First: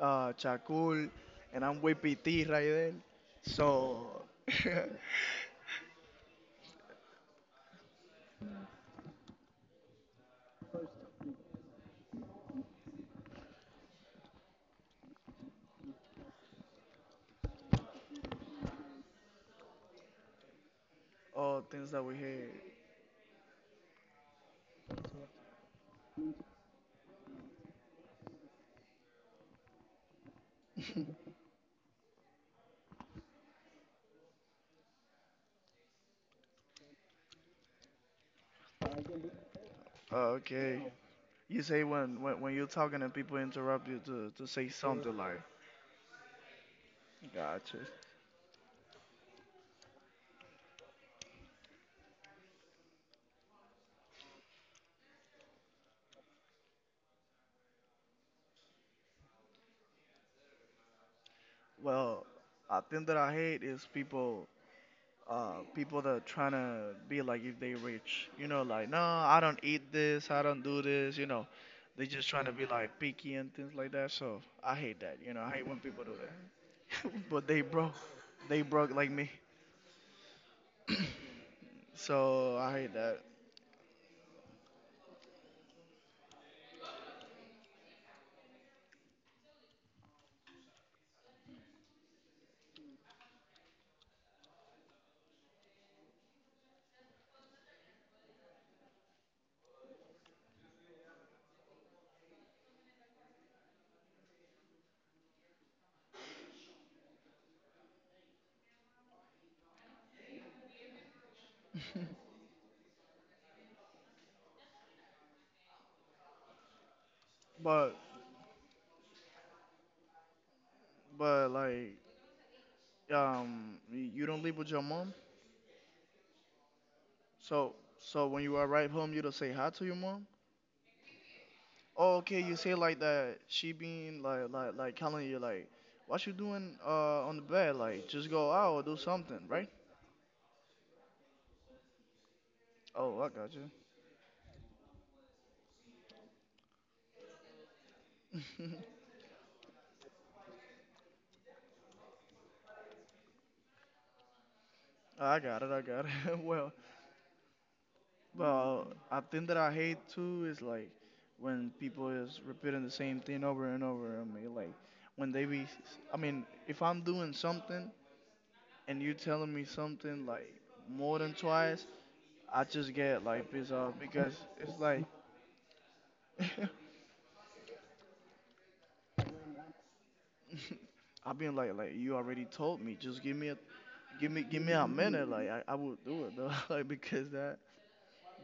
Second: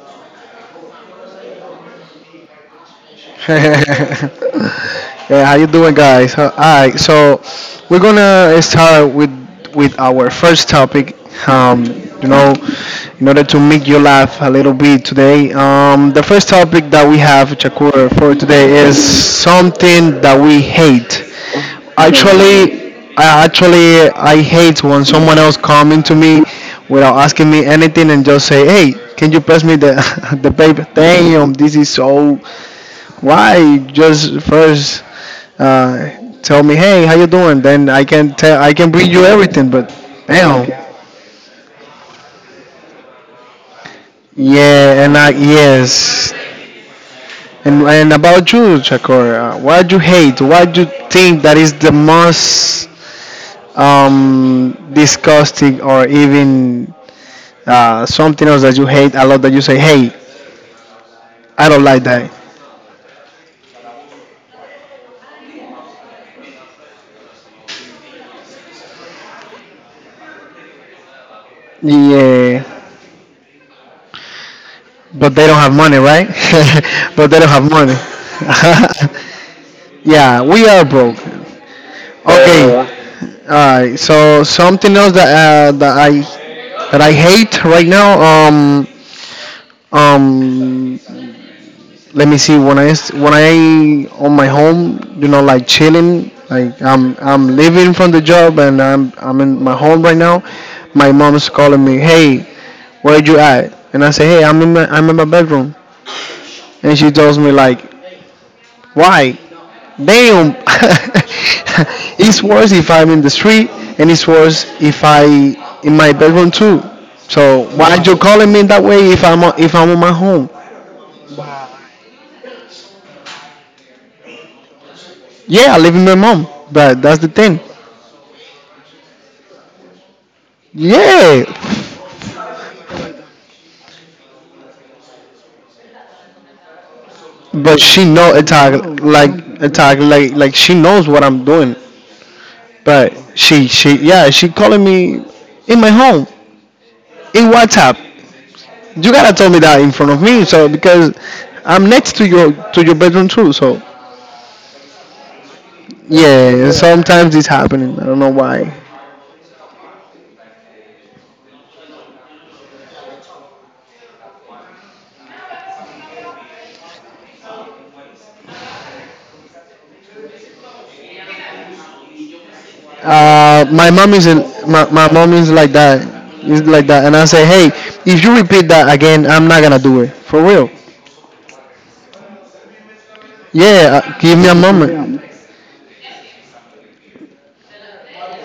Chakul and I'm with PT Raidel. So, yeah, how you doing, guys? All right, so we're gonna start with our first topic. Um, you know, in order to make you laugh a little bit today, the first topic that we have, Chakur, for today is something that we hate. all things that we hear. I actually I hate when someone else coming to me without asking me anything and just say, "Hey, can you pass me the the paper?" Damn, this is so why just first uh, tell me, hey, how you doing? Then I can bring you everything. But Uh, damn, okay. You say when you're talking and people interrupt you to say yeah, something and I like, yes, gotcha. and about you, Chakor, what do you hate? What do you think that is the most disgusting, or even something else that you hate a lot that you say, hey, I don't like Well, that. a thing that I hate is people that are trying to be like if they rich, you know, like no, I don't eat this, I don't do this, you know, they just trying to Yeah, be like picky and things like that. So I hate that, you but know, they I don't hate have when money, people do right? that. But they don't have money. they broke like me, Yeah, we are broke. so I Okay. Hate that. Alright. So something else that I that I hate right now. Um. Let me see. When I on my home, you know, like chilling. Like I'm leaving from the job and I'm in my home right now. My mom's calling me. Hey, where you at? And I say, hey, I'm in my bedroom. And she tells me like, why? Damn. It's worse if I'm in the street, and it's worse if I in my bedroom too. So why But you calling me that way if if I'm on my home? but like um, you don't live with your mom, Yeah, I live with my mom, but that's the thing. so when you arrive home, you don't say hi to your mom. Yeah, Oh, Okay, you say like that. She being like like telling you like, what you doing on the bed? but she Like just know go attack out or do like something, right? attack like she knows what I'm doing. But Oh, I got she you. she yeah she calling me in my home in WhatsApp. You gotta tell me that in front of me, so because I'm next to your bedroom too. So I got it. I got it. yeah, well, sometimes it's happening. I don't know why. well, I think that I hate too is like when people is repeating the same thing over and over. I mean, like when they be, I mean, if I'm doing something and you telling me something like more than twice, I just get like pissed My off mom is because not it's my, like. my mom is like that. Is like that, and I say, hey, if you repeat that again, I'm not gonna do it for real. I've been like you already told me. Just give me a, Yeah, Give give me, me a give me a moment. minute. Like I would do it though. Like because that,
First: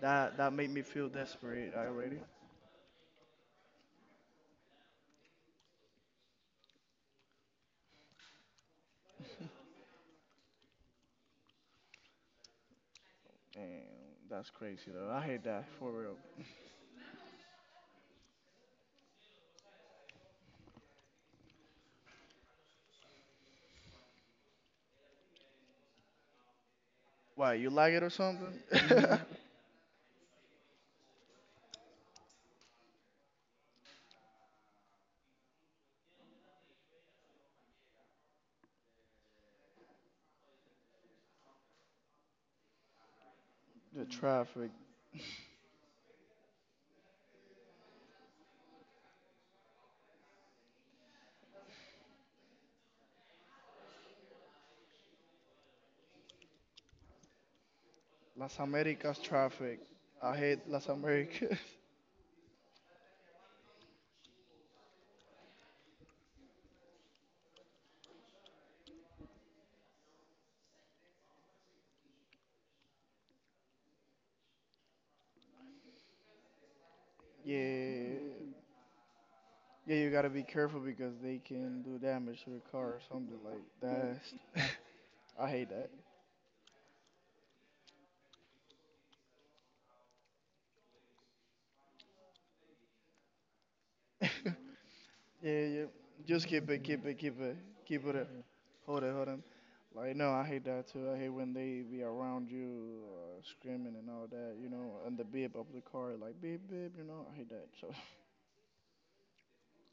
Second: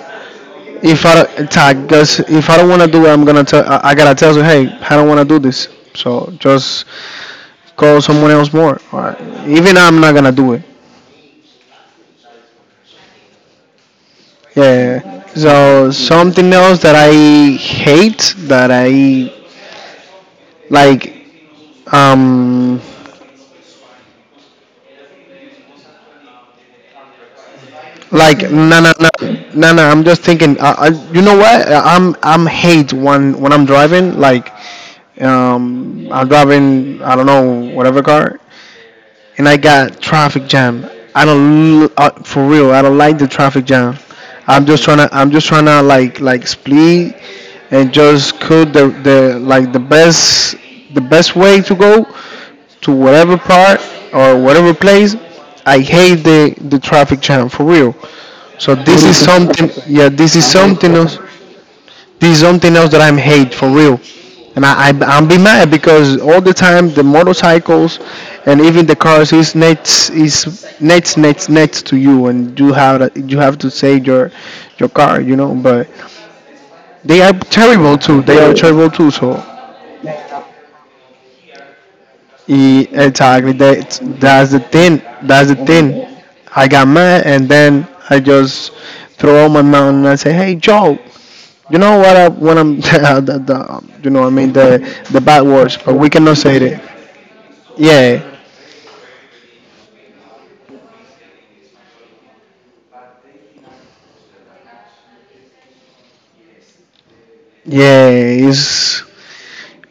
that, that made me If feel I desperate tag, already. cause if I don't wanna do it, I'm gonna tell. I gotta tell you, hey, I don't wanna do this. So just call someone else more. Or even I'm not gonna do it. And that's crazy though. I Yeah. hate that for So real. something else that I hate that I like um Why you like it or Like something? no no no no. I'm just thinking. You know what? I'm hate when I'm driving. Like I'm driving. I don't know whatever car, and I got traffic jam. I don't l- For real, I don't like the traffic jam. I'm traffic, just okay, trying to I'm just trying to like split and just cook the like the best way to go to whatever part or whatever place. I hate the traffic jam for real. Las So this is Americas something. traffic. Yeah, this I is hate Las something else, Americas. this is something else that I'm hate for real. And I'm be mad because all the time the motorcycles and even the cars is next is next to you and you have to save your car you know, but they are terrible yeah, too, they are terrible too, so yeah. You gotta be careful because they can do damage to the car or something exactly, like that that. that's the thing, I that's the hate that. thing. I got mad and then I just throw out my mouth and I say hey Joe, you know what? You know, I mean the bad Yeah, words, yeah. but we cannot Just say it. Keep it Yeah, up. Hold it, hold on. Like, no, I hate that too. I hate when they be around you, screaming and all that, you know, and the beep of the car, like beep, beep, you know. I hate that. yeah. It's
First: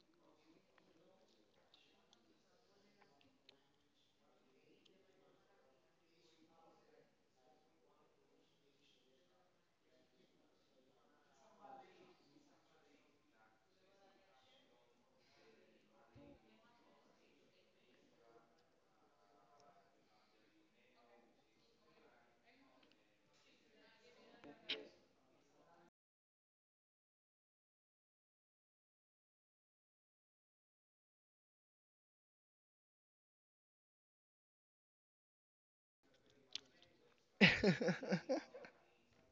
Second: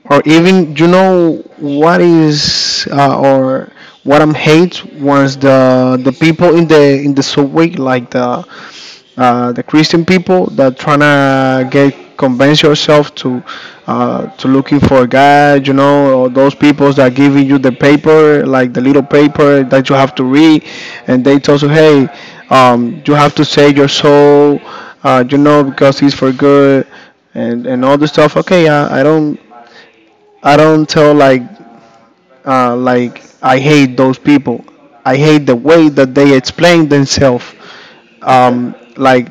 or even you know what is or what I'm hate was the people in the subway like the Christian people that trying to get convince yourself to looking for God, you know, or those people that giving you the paper, like the little paper that you have to read, and they tell you, hey, you have to save your soul, you know, because it's for good, and all the stuff. Okay, I don't, I don't tell like I hate those people. I hate the way that they explain themselves. Like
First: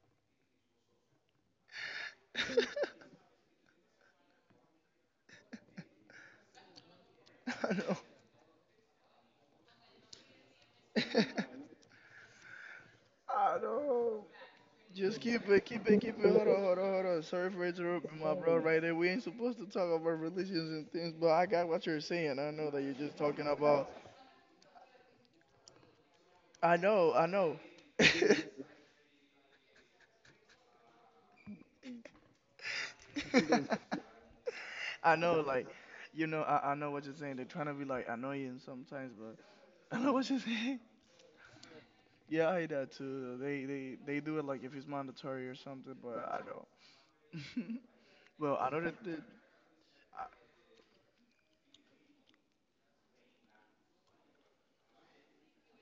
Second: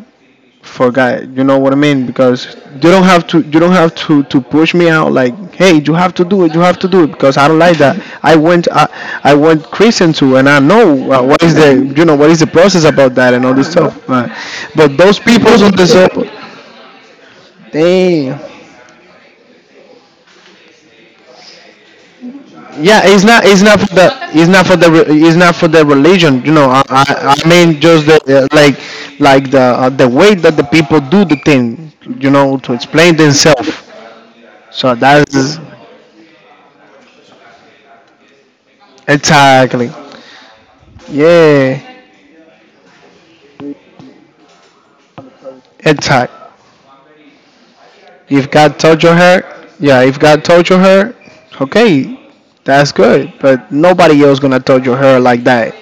for guy, you know what I mean? Because you don't have to you don't have to push me out like hey you have to do it, you have to do it, because I don't like that. I went Christian too and I know So, what is the you know what is the process about that and all I this stuff. know. But those Just people don't deserve. keep it. Hold hold on. Sorry for interrupting, my Damn. bro. Right there, we ain't supposed to talk about religions and things, but I got what you're saying. I know that you're Yeah, just it's not. talking It's not for about. the. It's not for the religion. You know, I I know. mean, just the like the way that the people do the thing. You know, to explain themselves. So I know, that's like, you know, I know what you're saying. They're trying to be like annoying sometimes, but exactly. I know what you're saying. Yeah, Yeah, I hate that too. They do it like if it's mandatory or something, but exactly. I don't. If well, God another torture th- her, yeah. If God torture her, okay, that's good. But nobody else gonna torture her like that.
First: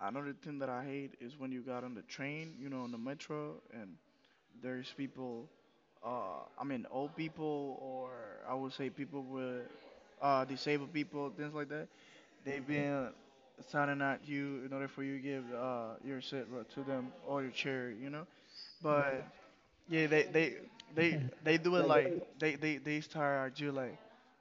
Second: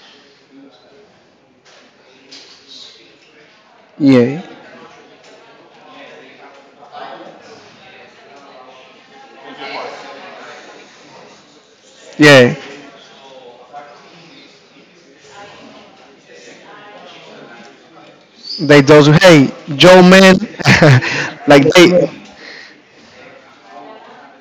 I- another thing that I hate is when you got on the train, you know, on the metro, and Yeah, there's people. I mean, old people, or I would say people with disabled people, things like that. yeah. They've been signing at you in order for you to give your to them or your charity, you know. They those, But hey Joe yeah, they man, they they they like do it. They Like they stare at you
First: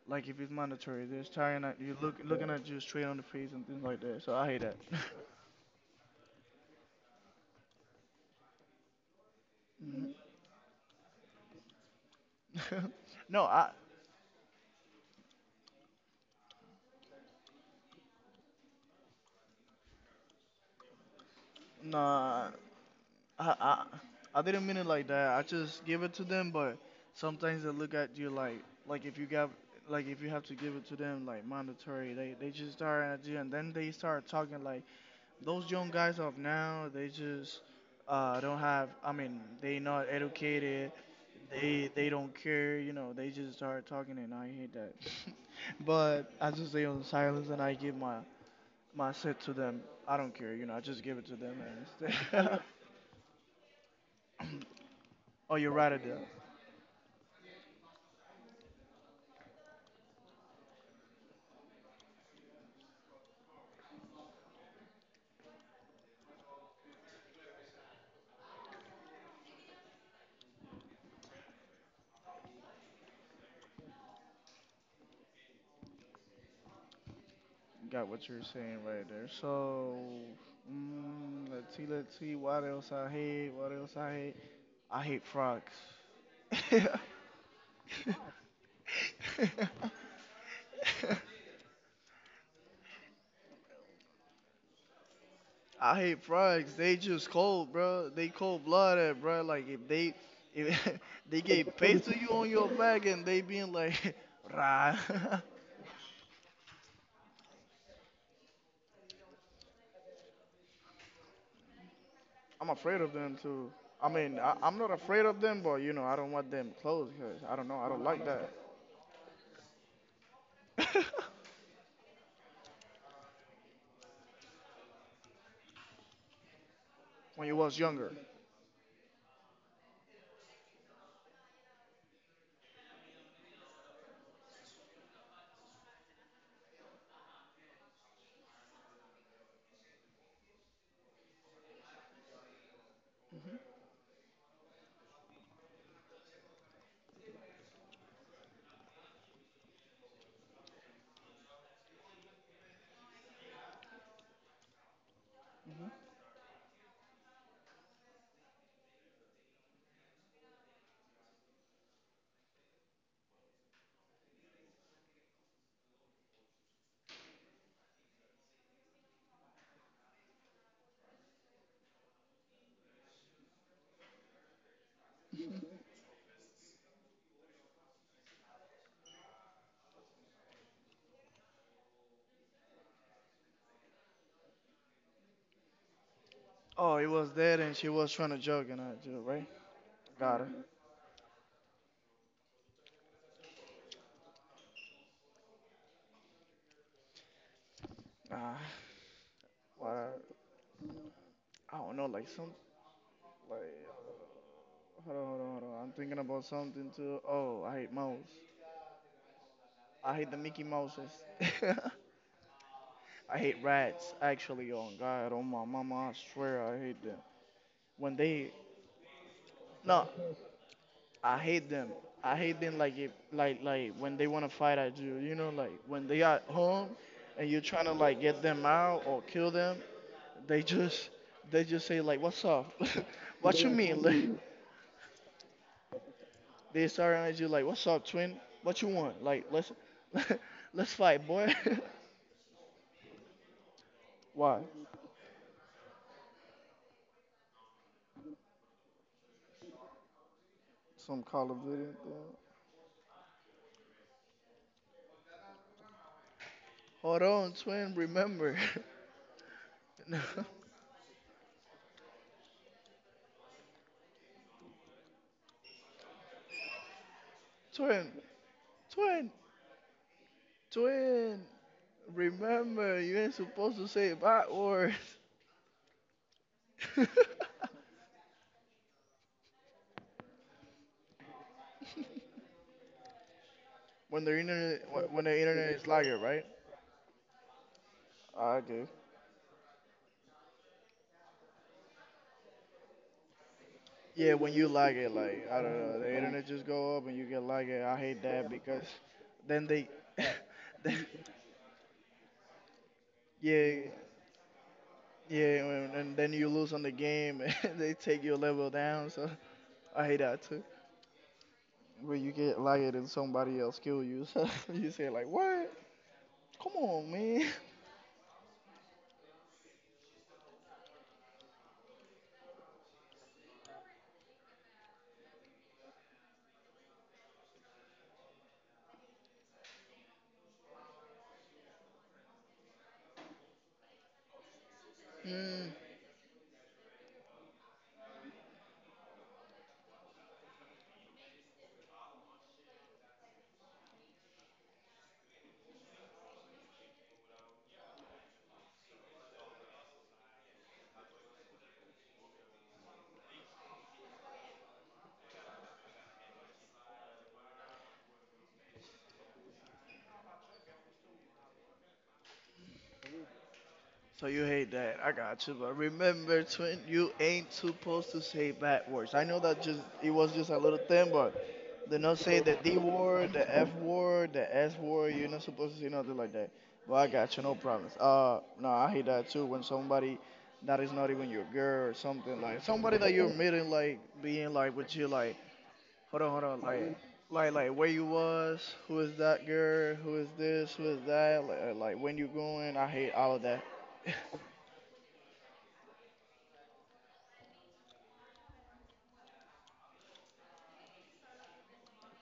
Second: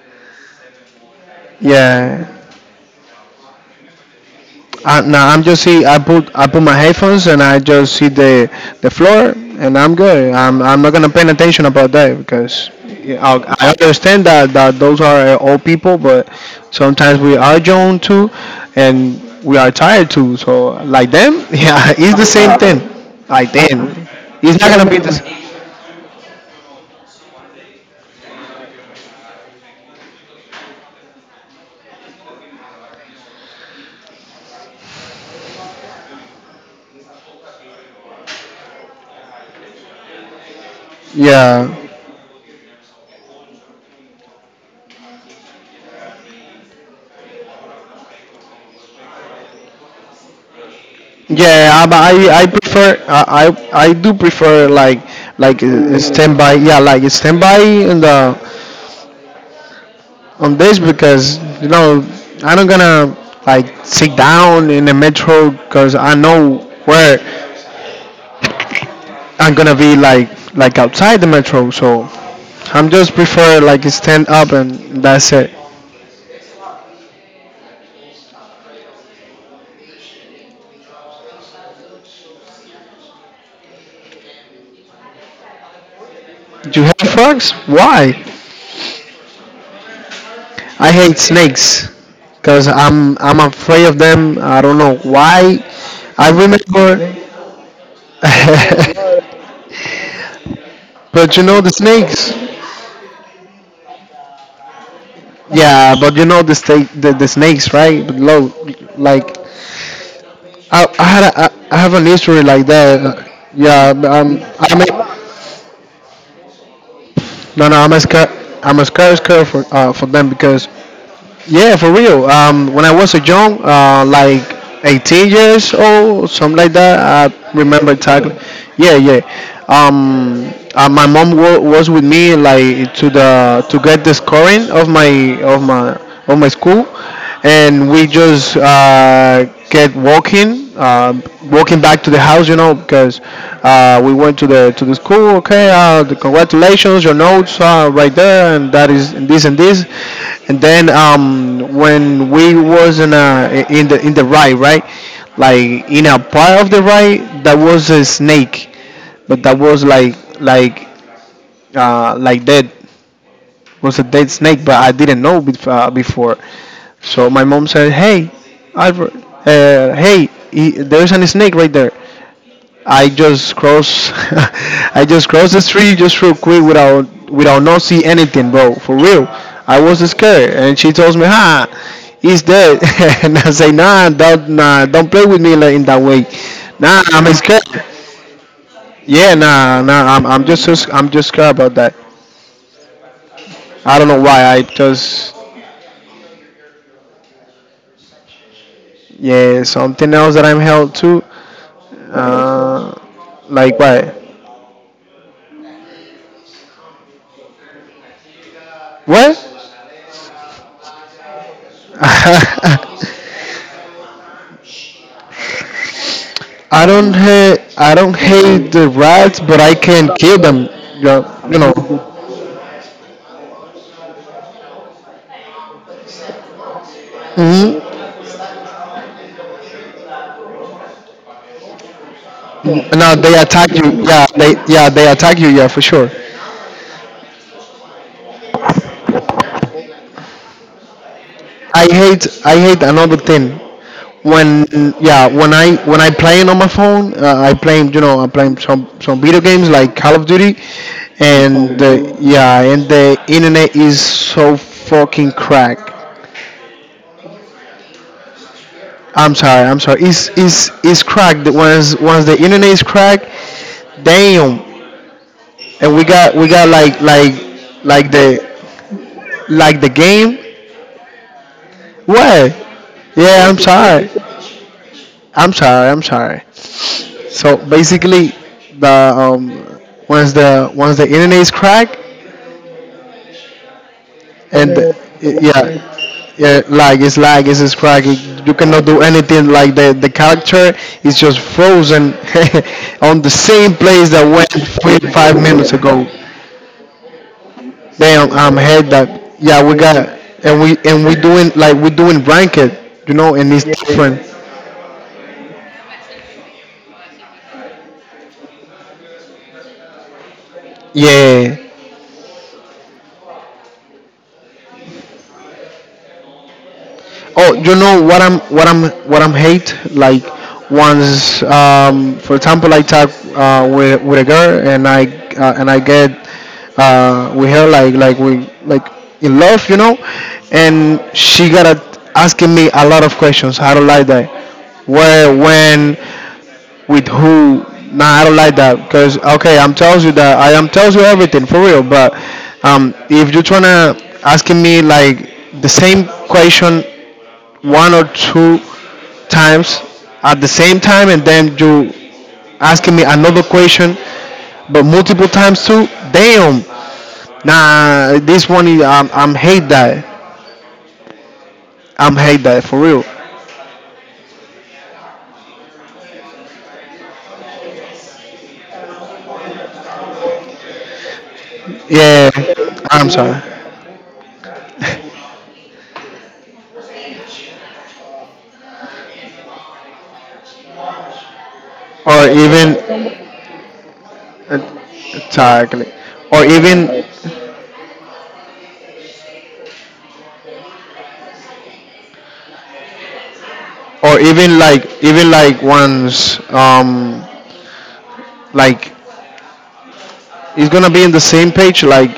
like if it's mandatory, they're staring at you, yeah. Looking at you straight on the face and things like that. So I hate that. Now I'm just see. I put my headphones and I just see the floor and I'm good. I'm not gonna pay no attention about that because Mhm. yeah, no, I I understand that those are old people, but sometimes we are young too, and we are tired too. So like them, yeah, no. it's the I, same thing. Like I them, I it's didn't not mean it gonna be like the. that. I just give it to them, but sometimes they look at you like if you got like if you have to give it to them like mandatory. They just start at you and then they start talking like those young guys of now. They just don't have. I mean they not educated. Yeah. They don't care. You know they just start talking and I hate that. But I just stay on silence and I give my set to them. I don't care. You know I just give it to them Yeah, and. I prefer, I I do prefer like Oh, you're right. standby, yeah, like standby in the on this because you know I'm not gonna like sit down in the metro because I know where I'm gonna be like outside the metro. So I'm just prefer like stand up and that's it. Got what you're saying right there. So, mm, let's see. What else I hate? What else I hate? I hate frogs. You hate frogs? Why? I hate snakes because I'm afraid of them. I don't know why. I hate I frogs. They remember, just cold, bro. They cold blooded, bro. Like if they if but they you know the get paid to you snakes. on your back and they being like, rah. Yeah, but you know the snakes, right? But low, like I had a, I have an history I'm like afraid of that. them too. Yeah, I mean, I'm not afraid I'm of them, but you know, I don't want them close because I don't no know. no I I'm don't a like scar that. I'm a scar scar for them because yeah for real. When I was a young, like 18 years old, something like that. When you I was remember younger. exactly. Yeah yeah. My mom wa was with me like to the to get the scoring of my of my school and we just get walking, walking back to the house, you know, because we went to the school. Okay, the congratulations, your notes are right there, and that is and this and this. And then when we was in a, in the ride, right, like in a part of the ride, that was a snake, but that was like like dead, was a dead snake, but I didn't know before. So my mom said, "Hey, Albert, hey, he, there's a snake right there." I just cross, I just crossed the street just real quick without not see anything, bro. For real, I was scared, and she tells me, "Ha, he's dead," and I say, nah, don't play with me like in that way. Oh, Nah, it I'm was that, scared. and she was trying to jog, and I just Yeah, right nah, got her. I'm just scared about that. I don't know why. I just." Ah, Yeah, something what? else that I'm held to. I don't know, like some, Uh, like like what? hold hold on. I'm thinking about something too. Oh, I hate mouse. What? I hate the Mickey Mouses. I hate rats. Actually, on God, on my mama, I swear I hate them. I When don't they hate the rats, but I no, can kill them. Yeah, I you hate know. them. I hate them like if like when they wanna fight at you. You know, like when they are home and you're trying to Hmm. like get them out or kill them. They just they just say like, "What's up? Now they What you attack mean?" you. Like, Yeah, they attack you. Yeah, for sure. they start at you like, "What's up, twin? What you want? Like, let's let's fight, boy." I hate another thing Why? when when I playing on my phone, I playing you know I playing some video games like Call of Duty, Some Call of and Duty the thing? yeah and the internet is so fucking crack. Hold on, twin. Remember, I'm sorry, No. it's it's cracked, once the internet is cracked, damn, and we got like twin, the twin, like the game Twin. what Remember, you ain't yeah. Supposed to say bad words. I'm sorry. So basically, the once the internet is cracked and When the internet is the lagging, lag right? yeah, is yeah, like it's like it's cracked. You I guess. cannot do anything. Like the character is just frozen on the same place that Yeah, when went you lag three it, five like I minutes don't know, ago. the internet just go up and you get lag it. I hate Damn, that I'm because head that. then Yeah, we they, got and they we doing like we doing blanket, you know, and it's yeah, yeah, different. yeah, and then you lose on the game and they take your level down. So I hate that too. Yeah. When you get lag it and somebody else kill you, so you say like, what? Come on, man. Oh, you know what I'm hate, like once for example, I talk with a girl, and I get with her, like we, like, in love, and she got asking me a lot of questions. I don't like that. Where, Mm. when, with who? Nah, I don't like that, because okay, I'm tells you that I am tells you everything for real, but if you're trying to asking me like the same question one or two times at the same time, and then you asking me another question, but multiple times too, damn. Nah, this one is, I'm hate that. I'm hate that for real. So you hate that. I got you, but remember, twin, you ain't supposed to say bad words. I know that just it was just a little thing, but do not Yeah, say the D I'm word, the sorry. F word, the S word. You're not supposed to say nothing like that. But I got you, no problems. No, I hate that too. When somebody that is not even your girl or Or something like somebody that even you're meeting, like being like with you, like Exactly. hold or even like where you was, who is that girl, who is this, who is that, like when you going. I hate all of that. or even like once like, it's gonna be in the same page. Like,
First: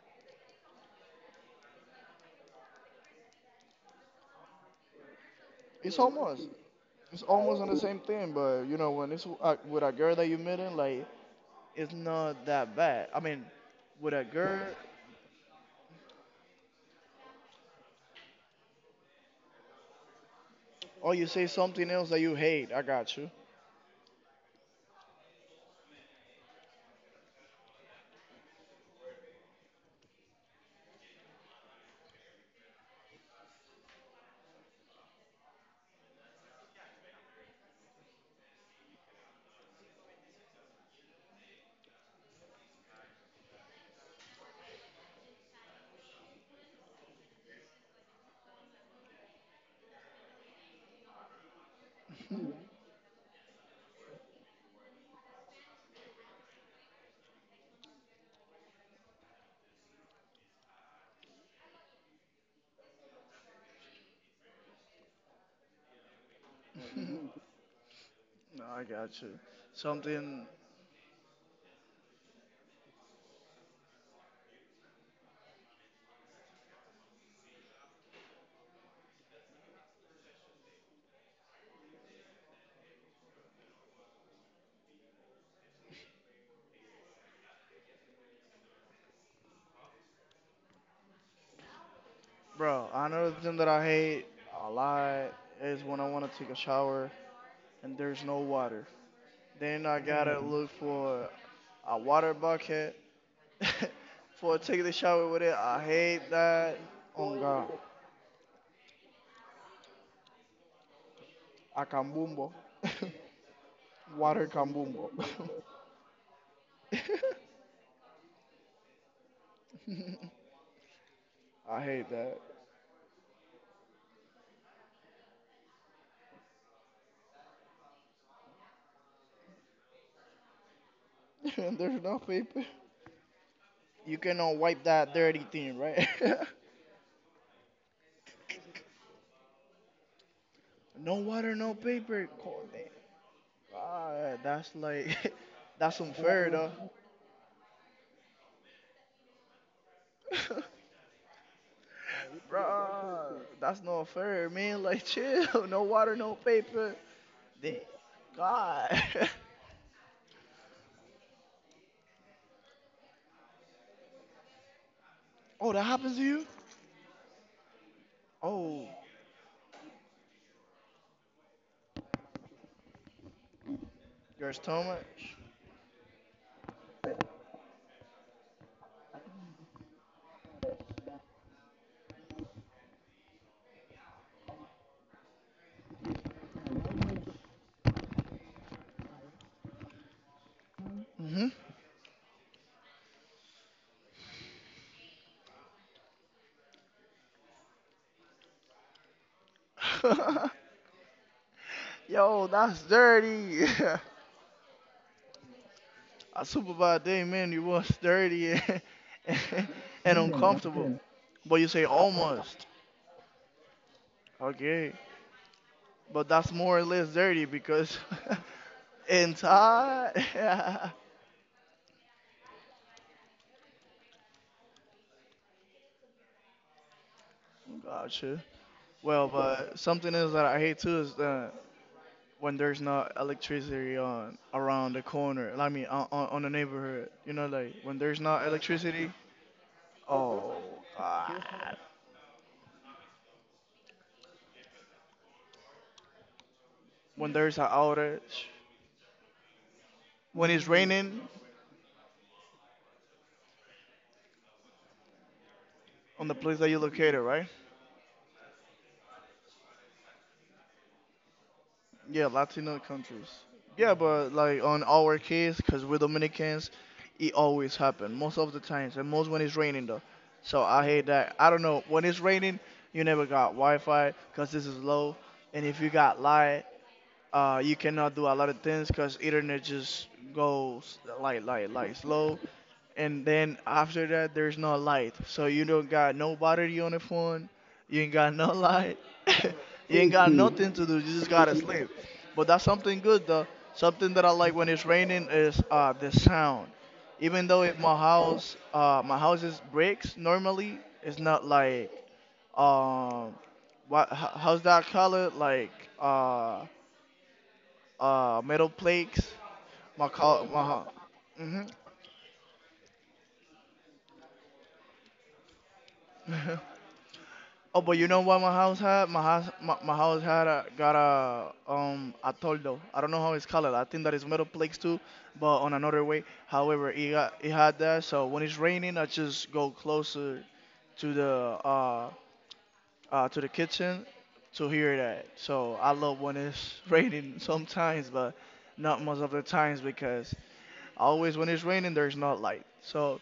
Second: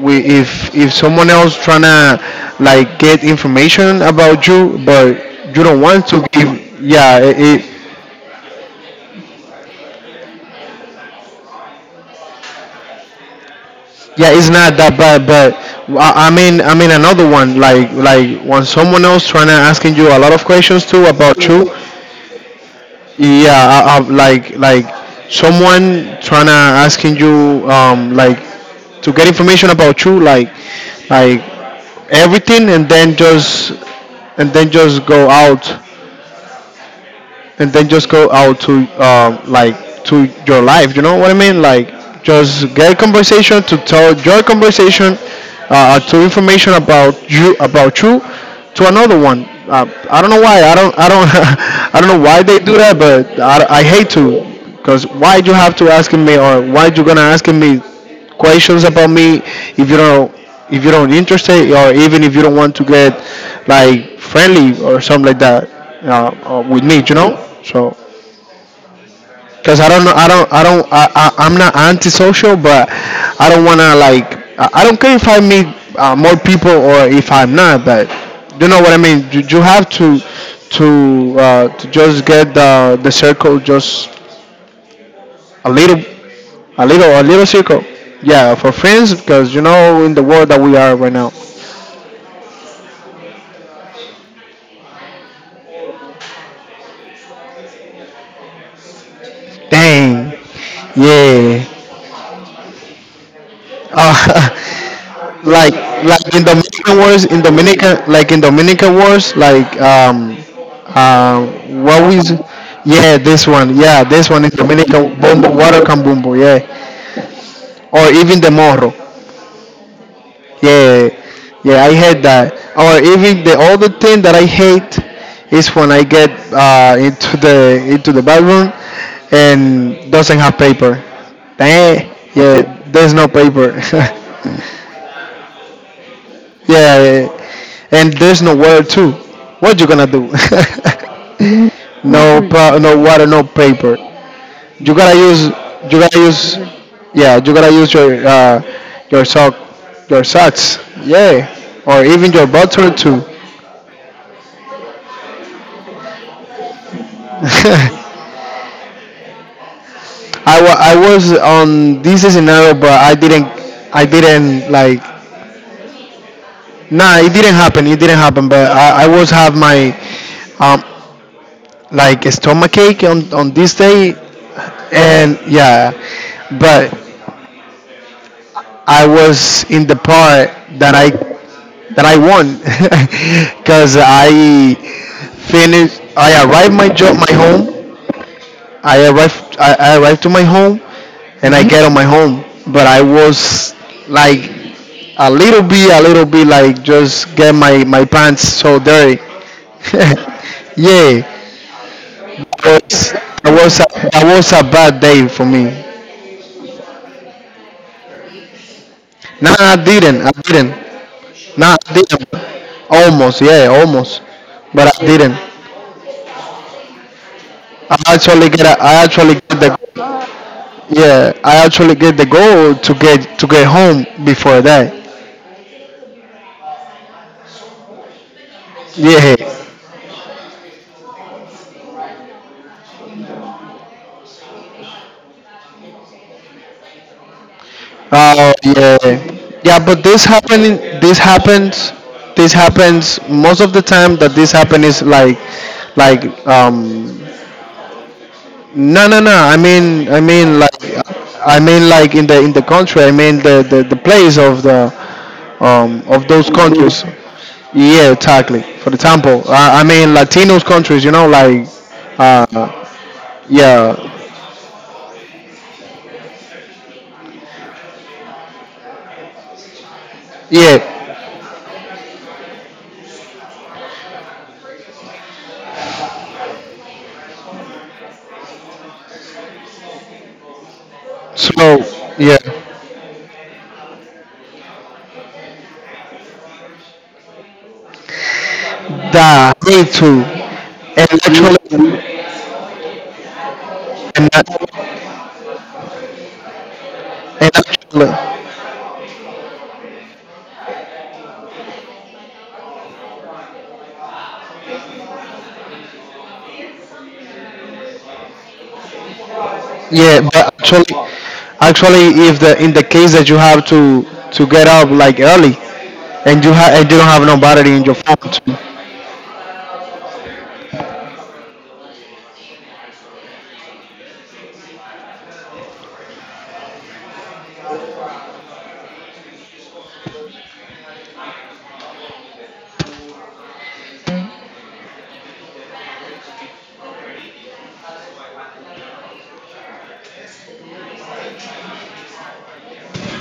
we, if someone else trying to, like, get information about you, but you don't it's want to almost give. Yeah, it's it, almost it. on the same thing, but you know when it's with a girl that you're meeting, like it's not that bad. I mean, with a Yeah, it's girl, not that bad, but I mean another one, like when someone else trying to asking you a lot of questions too or you about say you. something else that you hate, I got you. Yeah, like someone trying to asking you, like, to get information about you, like, everything, and then just go out and then just go out to, like, to your life. You know what I mean? Like, just get a conversation to tell your conversation to information about you to another one. I don't know why. I don't. I don't. I don't know why they do that, but I hate to. Cause why you have to asking me, or why you gonna asking me questions about me, if you don't if you don't interested, or even if you don't want to get like friendly or something like that, with me, No, so. I got you. Because I don't know I Something, don't I don't I, I'm not antisocial, but I don't want to, I don't care if I meet more people or if I'm not, but you know what I mean. You have to just get the circle just a little. A little, a little circle. Yeah, for friends, because you know, in the world that we are right now. bro. Another thing that I hate a lot is when I want to take a shower and there's no water. Then I Dang. gotta look for Yeah. a water bucket Uh, for taking the shower with it. Like, I like hate in that. Dominican wars, Oh in God, Dominican, like in Dominican wars, like uh, a what was, cambumbo, yeah, this one water in cambumbo. Dominican, bumbo, water can, yeah. Or even the morro. Yeah, I yeah, I hate hate that. that. Or even the other thing that I hate is when I get into the bathroom and doesn't have paper. There's Eh, no paper. yeah, there's no paper. You Yeah, cannot wipe that dirty thing, right? yeah, and there's no water too. What you gonna do? No water, no paper. No, Call no water, no paper. ah, that's You gotta like, use, that's you gotta unfair, use, though. yeah, you gotta use your your sock, your socks. Yeah, or even your butter too. Bruh, that's not fair, man. Like, chill. No water, no paper. Damn. God. I was on this scenario, but I didn't, like. Oh, that happens to you? Nah, it didn't happen, it didn't happen. But Oh, I was have my, um, like, stomach ache on this day, your stomach? and yeah, but I was in the part that I that I won because I finished. I arrived my job, my home. I arrived. I arrived to my home, Mm-hmm. and I get on my home. But I was, like, a little bit, a little bit, like, just get my pants so dirty. Yeah, Yo, that's that dirty. was a, that was a bad day for me. I super by day, man, you was dirty and, and Nah, yeah, I that's didn't. I didn't. uncomfortable. Good. But you Nah, say I didn't. almost. Almost, yeah, almost. Okay. But I didn't. But that's more or less dirty because I actually get the, inside. yeah, I actually get the goal to get home before that. Gotcha. Well, Yeah. but something else that I hate too is that when there's not electricity on around the corner, I mean, on the neighborhood. You know, like when there's not Oh yeah. electricity. Yeah, but Oh, God. This happens most of the time that this happen is like, like um When there's an outage. no, no, no, I mean, I When mean it's like raining I mean like, in the country, I mean the place of the on of the those place that you countries. located, right? Yeah, exactly. For example, I mean Latinos countries, like, Yeah, uh, Latino countries. Yeah, yeah, but like on our case, because we're Dominicans, it always happens most of the times, and most when it's raining though. So I yeah. hate that. I don't know, when it's raining, you never got Wi-Fi because this is low, and if you got light, you cannot do a lot of things because internet just goes So like slow, yeah, and then after that there's no light so you don't got no battery on the phone, you ain't got no light, that need you ain't to, got Mhm. nothing to do, and you just gotta sleep. actually, But that's something good though, something that I and, like when it's that- raining is the sound. Even and though if my actually, house my house is bricks normally, it's not like um how's that color like uh metal plates, my yeah, call but my mm-hmm. actually, if the in the case that you have to get up like early, and you don't have nobody Oh, in your but you know what my phone. house had? My house, my house got a a toldo. I don't know how it's called. I think that is metal plates too, but on another way. However, it had that. So when it's raining, I just go closer to the uh, to the kitchen to hear that. So I love when it's raining sometimes, but not most of the times because always when it's raining, there's not light. So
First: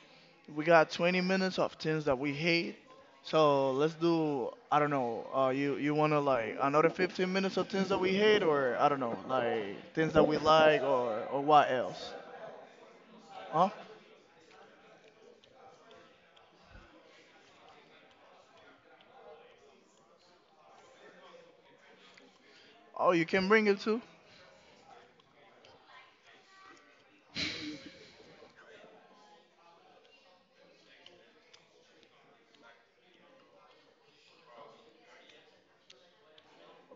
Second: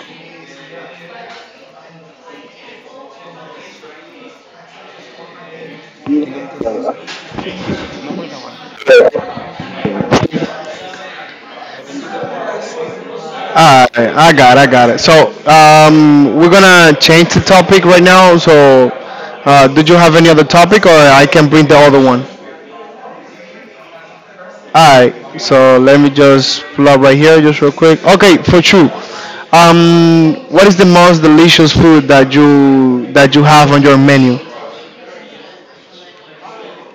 we got 20 minutes of things that we hate. So let's do. I don't know. You wanna like another 15 minutes of things that we hate, or I don't know, like things that we like, or what else? Huh? All right, I got it. So we're gonna change the topic right now. So, did you have any other topic, or I can bring the other one? Oh, you can bring it too. All right. So let me just pull up right here, just real quick. Okay, for sure. What is the most delicious food that you have on your menu?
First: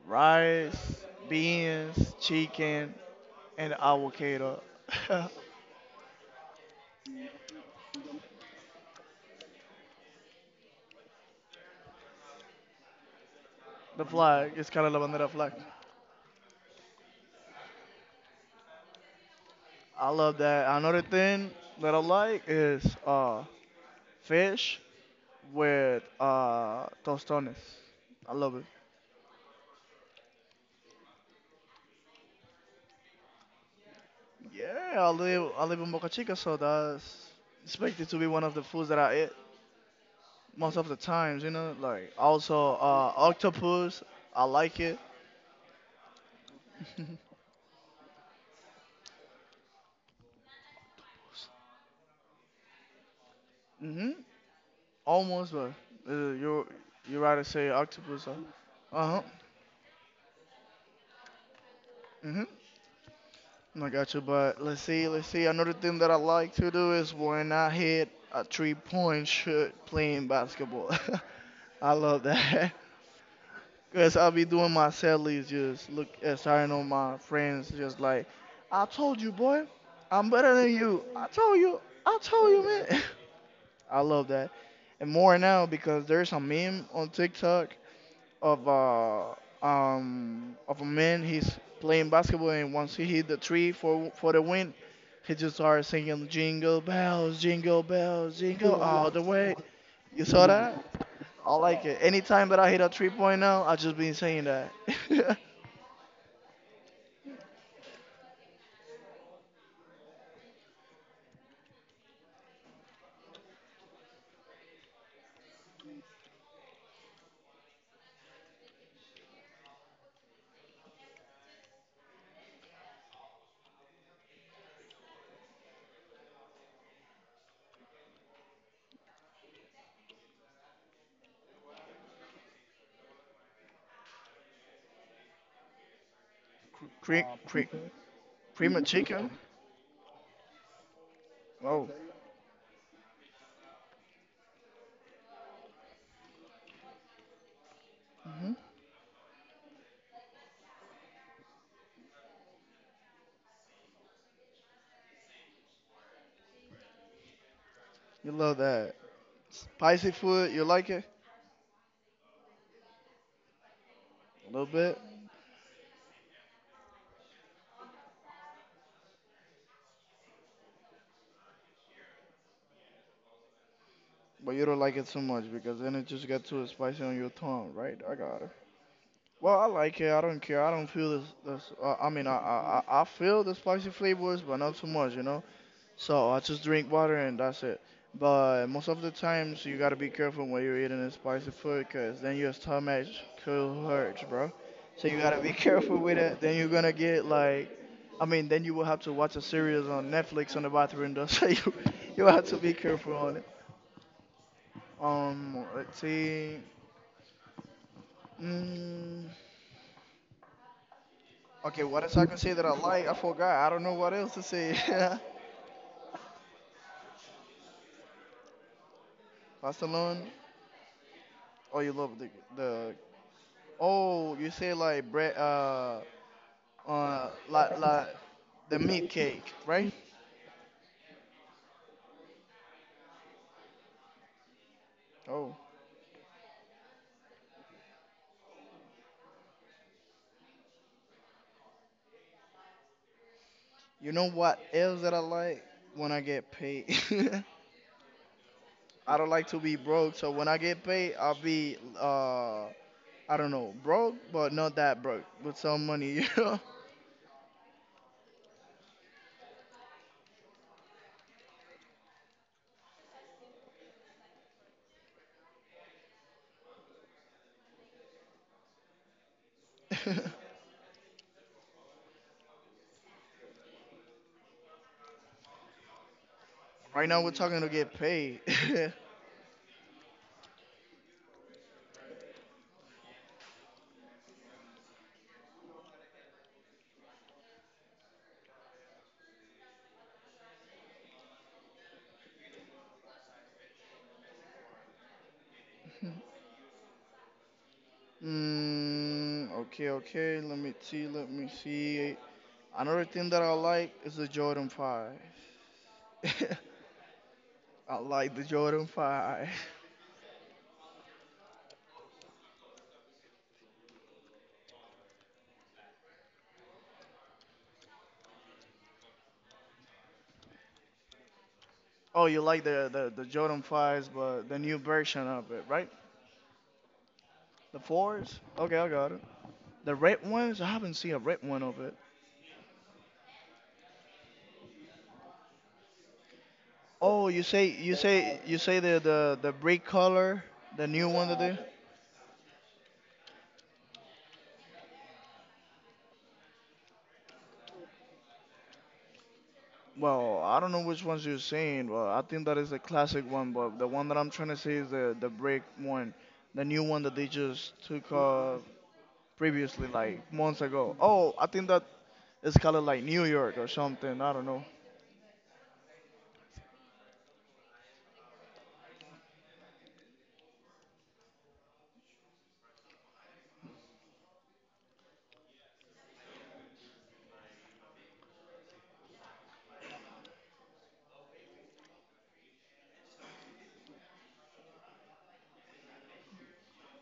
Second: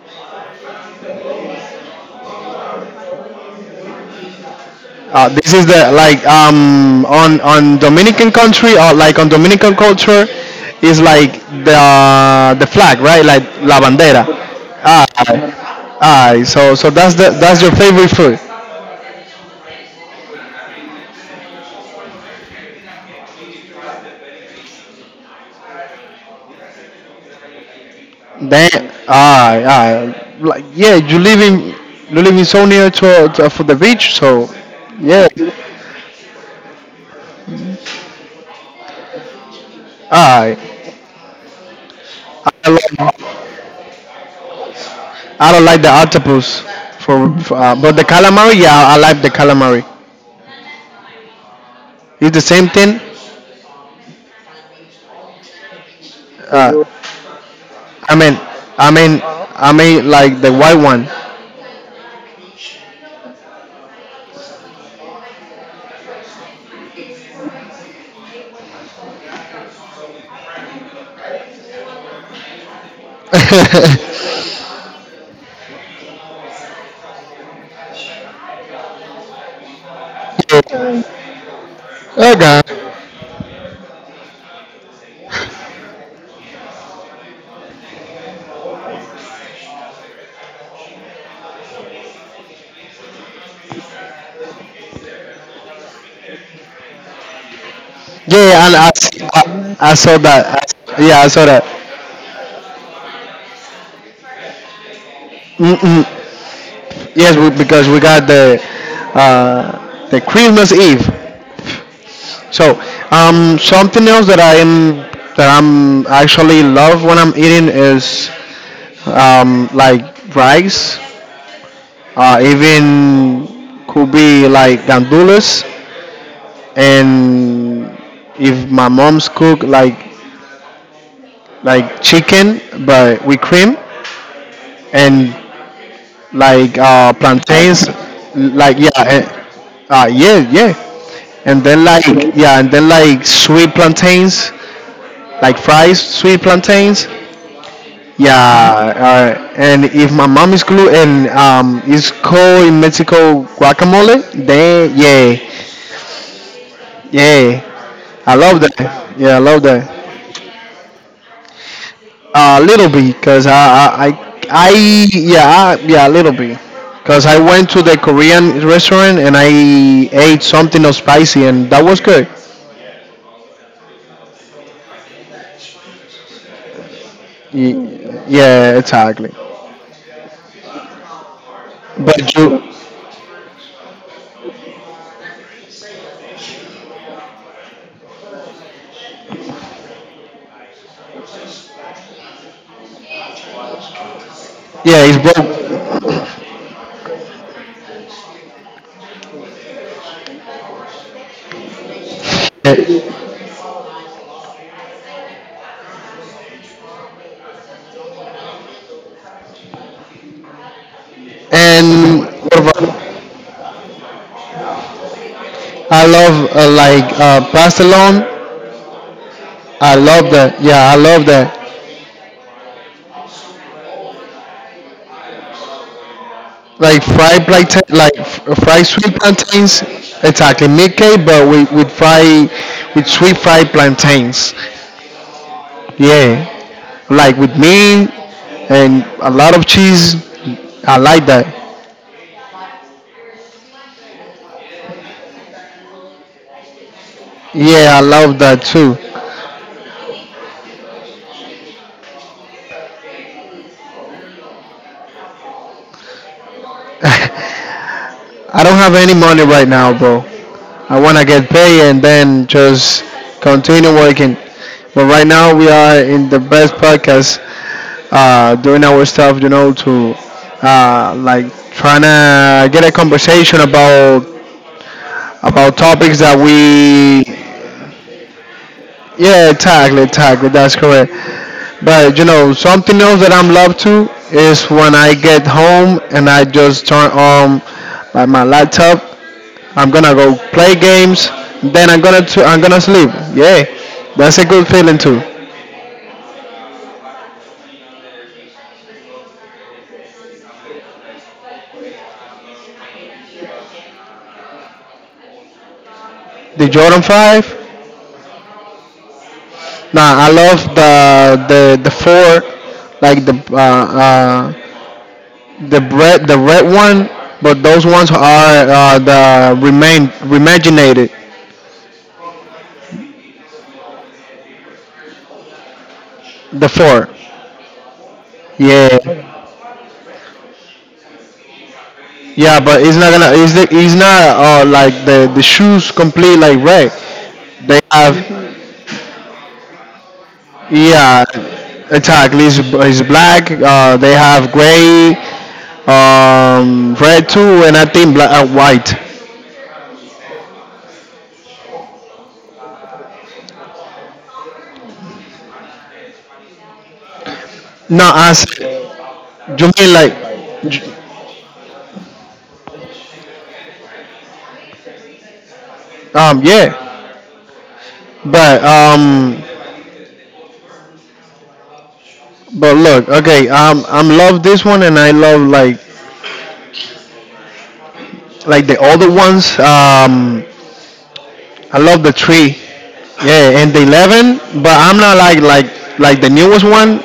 Rice, beans, chicken, and avocado. The This is the, on Dominican country, or like on Dominican culture, is like the flag, right? Like la bandera. flag. It's kind of la Ah, bandera flag. ah. So that's the that's your favorite food. I love that. Another thing that I like is fish with tostones. I love it. Then ah, ah, like, yeah, you live in so near to, for the beach, so Yeah, yeah. I live in Boca Chica, so that's expected to be one of the foods that I eat Ah, most of the times. You know, like also I love octopus. I like it. I don't like the octopus for, but the calamari. Yeah, I like the calamari. It's the same thing. Mhm. Almost, but you Uh, you right to say I octopus. Mean, I mean, huh. I mean, like the white one. Mhm. I got you, but let's see, let's see. Another thing that I like to do is when I hit a three-point shot playing basketball. I love that. Cause I'll be doing my set just look at starting on my friends, just like, I told you, boy, I'm better than Yeah. you. I told you, I told you, Okay. man. I love that, and more now because there's a meme on TikTok of uh of a man he's playing basketball, and once he hit the three for the win, he just starts singing jingle bells, jingle bells, Yeah, and jingle all the way. I saw You that. saw that? Yeah, I saw I that. like it. Anytime that I hit a 3.0, I just been saying that. Mm-mm. Yes, because we got the, the Christmas Eve. So, something else that I'm actually love when I'm eating is, like, rice. Even could be like gandules, and if my mom's cook like, chicken, but with cream and, like, Cream, plantains, cream like, and yeah, chicken. Yeah, yeah, and then, Oh, like, yeah, and then, like, sweet plantains, like, fries, sweet plantains. Yeah, hmm, and if my mom is glue, and it's called in Mexico guacamole, then yeah, yeah, you I love love that. that. Yeah, I love that. Spicy food, you like it Little B, cause a little I bit, yeah, yeah, Little B, cause I went to the Korean restaurant, and I ate something of spicy, and that was good. but you don't like it too much because then it just got too spicy on your tongue, right? I Y- got it. Yeah, exactly. Well, I like it. I don't care. I don't feel this. I mean, But I feel the spicy flavors, but not too much, you know. So I just drink water and that's it. But most of the times you gotta be careful when you're eating spicy food, cause then your stomach could hurt, bro. yeah, So it's you gotta be careful broke. with it. Then you're gonna get like, I mean, then you will have to watch a series on Netflix on the bathroom door. So you have to be careful Eh, on it. Let's see. Mm, okay, what else And I can what say that I like? about- I forgot. I don't know what else to say. I love like, pastelon. I love Barcelona. that. Yeah, I love that. Oh, you love the. Oh, you say like bread. Like fried Like plantain, like, the fried meat sweet cake, plantains. right? Exactly, meat cake, but with fried, with sweet fried plantains. Oh, Yeah, like, with me and a lot of cheese. I like that. you know what else that I like when I get paid? Yeah, I love that too. I don't like to be broke, so when I get paid, I'll be I don't know, broke, but not that broke, with some money, you know. I don't have any money right now, bro. I wanna get paid and then just continue working. But right now we are in the best podcast, doing our stuff, to like, trying to get a conversation about topics that Right now we're we. talking to get paid. Yeah, exactly, exactly. That's correct. But you know, something else that I'm love to is when I get home, and I just turn on, like, my laptop. I'm gonna go play games. Then I'm gonna sleep. Yeah, that's a good feeling too. Mm, okay, okay. Let me see. Let me see. Another thing that I like is the Jordan Five. The Jordan 5. I like the Jordan Five. Nah, I love the four, like the red one. But those ones are, the remain remaginated. Oh, you like the Jordan 5s, but the new version of it, right? The four. The 4s? Okay, I got it. Yeah. The red ones? I haven't seen a red one of it. Yeah, but it's not gonna. It's not like the shoes complete like red. Oh, They have, you say the brick color, the new yeah, one that they. exactly. It's black. They have gray, red too, and I think black and white. Well, I don't know which ones you're saying, but I think that is the classic one, but the one that I'm trying to say is the brick one, the new one that they just No, took as off you previously, mean like, like months j- ago. Oh, I think that it's called like New York or something. I don't know. Yeah. But um, but look. Okay, I'm love this one, and I love, like the other ones. I love the tree. Yeah, and the 11, but I'm not like, like the newest one,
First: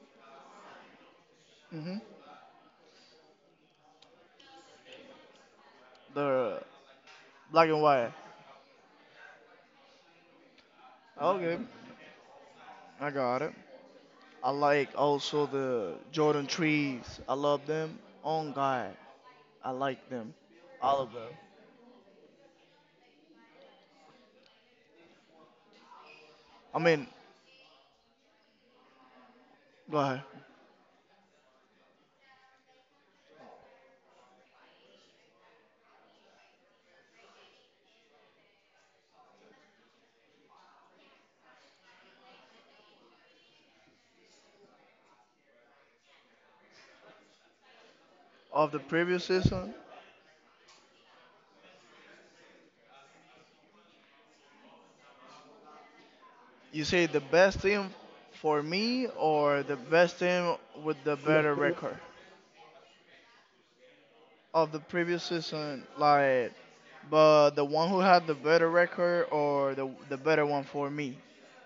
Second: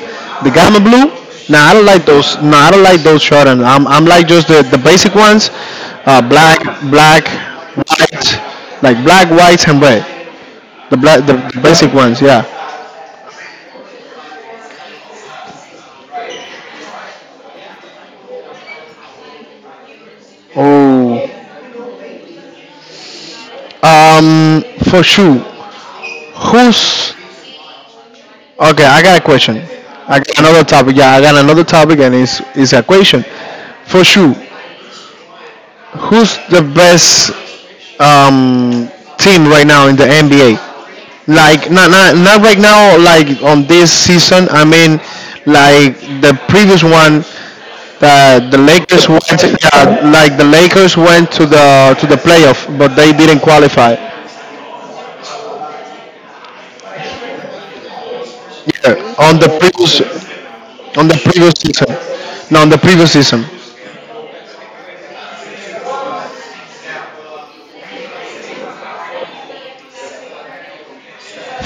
the Gamma Blue. Nah, I don't Hmm. like those. No, nah, I don't like those Jordan. I'm like just the basic ones. Black, The black, black and white. white, like black, white, and red. The black, the Okay, basic ones. Yeah. I got it. I like also the Jordan trees. I love them. On God, I like them, all of Oh, them. um, for sure. I mean, Who's okay? I got a question. go I ahead. got another topic. Yeah, I got another topic, and it's a question. For sure, who's the best, um, team right now in the NBA? Like, not right now. Like, on this season, I mean, like the previous one, that the Of the Lakers previous went. season, Yeah, like the Lakers went to the playoff, but they didn't qualify. you say the best team for me, Yeah, on the or the previous, best team with on the the previous better season. record No, on the previous season, of the previous season, like, but the one who had the better record or the better one for me.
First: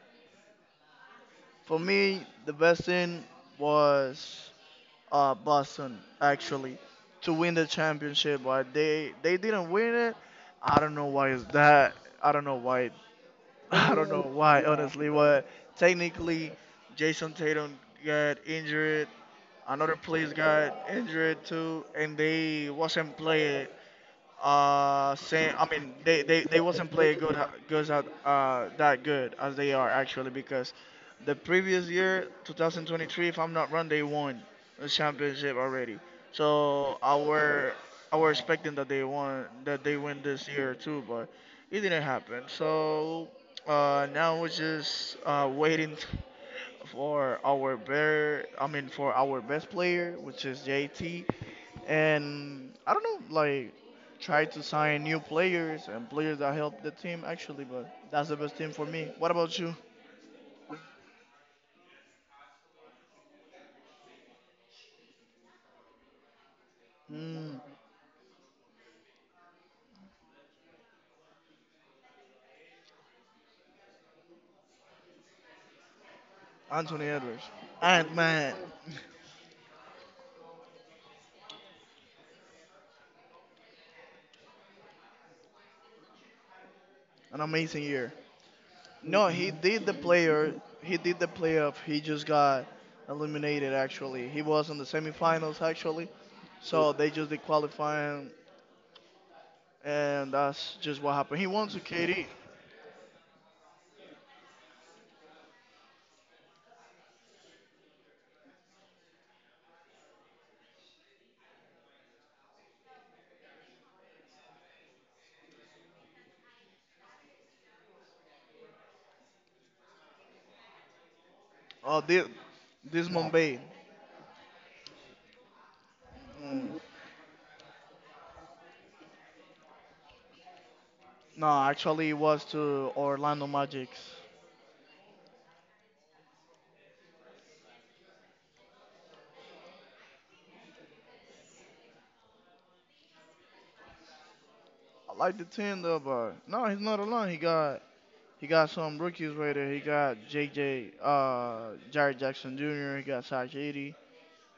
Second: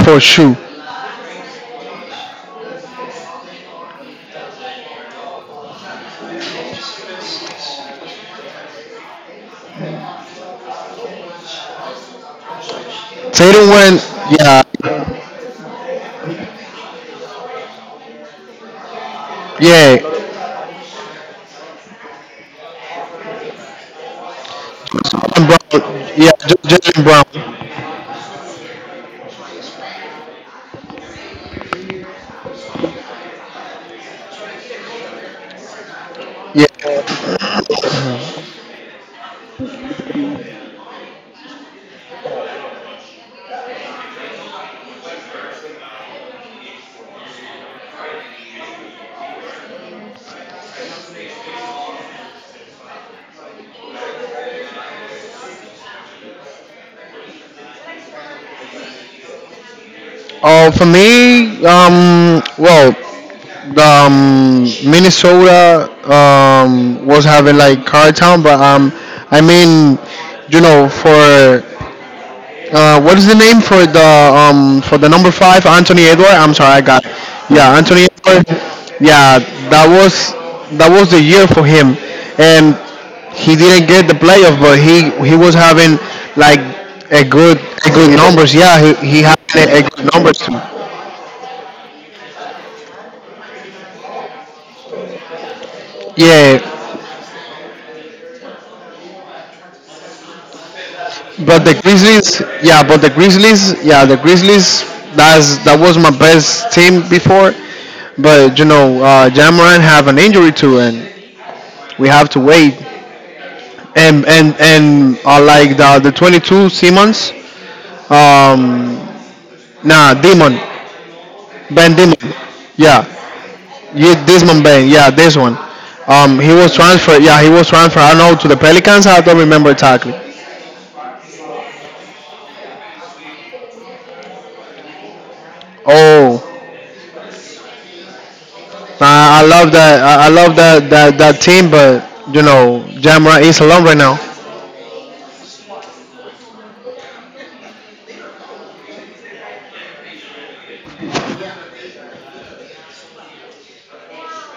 for sure. For me, the best team was Boston actually to win the championship, but they didn't win it. I don't know why is that. I don't know why. Tatum I went. don't know. Oh, why, Yeah, yeah, honestly. But technically, Jason Tatum got injured. Another player yeah. got injured too, and they wasn't playing Jaylen same. I mean, Brown, yeah, they wasn't Jaylen playing Brown. good at that good as they are actually, because the previous year, 2023, if I'm not wrong, they won the championship already. Yeah. So our I were expecting that they win this year too, but it didn't happen. So now we're just waiting for our bear, I mean for our best player, which is JT, and I don't know, like try to sign new players and players that help the team actually. But that's the best team for me. What about you? Oh, for me, well, the, um, Minnesota, was Mm, having like Car Town, but I mean, you know, for what is the name for the, number 5, Anthony Edward? I'm sorry, I Anthony got it. Edwards. Yeah, Anthony Ant Edward. Man, Yeah, that was that was the year for him, and he didn't get the playoff, but he was having like a an good amazing a year. good numbers. Yeah, he No, had he a did the good numbers. player. He did the playoff. He just got eliminated. Actually, he was in the semifinals. Actually, Yeah, so they just did qualifying, and that's just what happened. He but won to the KD. Grizzlies, yeah, but the Grizzlies, yeah, the Grizzlies. That was my best team before, but Jamoran have an injury too, and we have to wait. And like the 22 Simmons, um, nah, Demon, Ben Oh, Demon, this, yeah, this Mumbai. yeah, this one Ben, yeah, this one. He was Mm. transferred, yeah, he was transferred. I don't know, to the Pelicans. I don't remember exactly. No, actually, it was to Orlando Magic's. Oh, I love that. I love that team, but you know, Jamra is alone right now. I like the team though, but no, he's not alone. He got some rookies right there. He got J J. Jared Jackson Jr. He got Sajidi.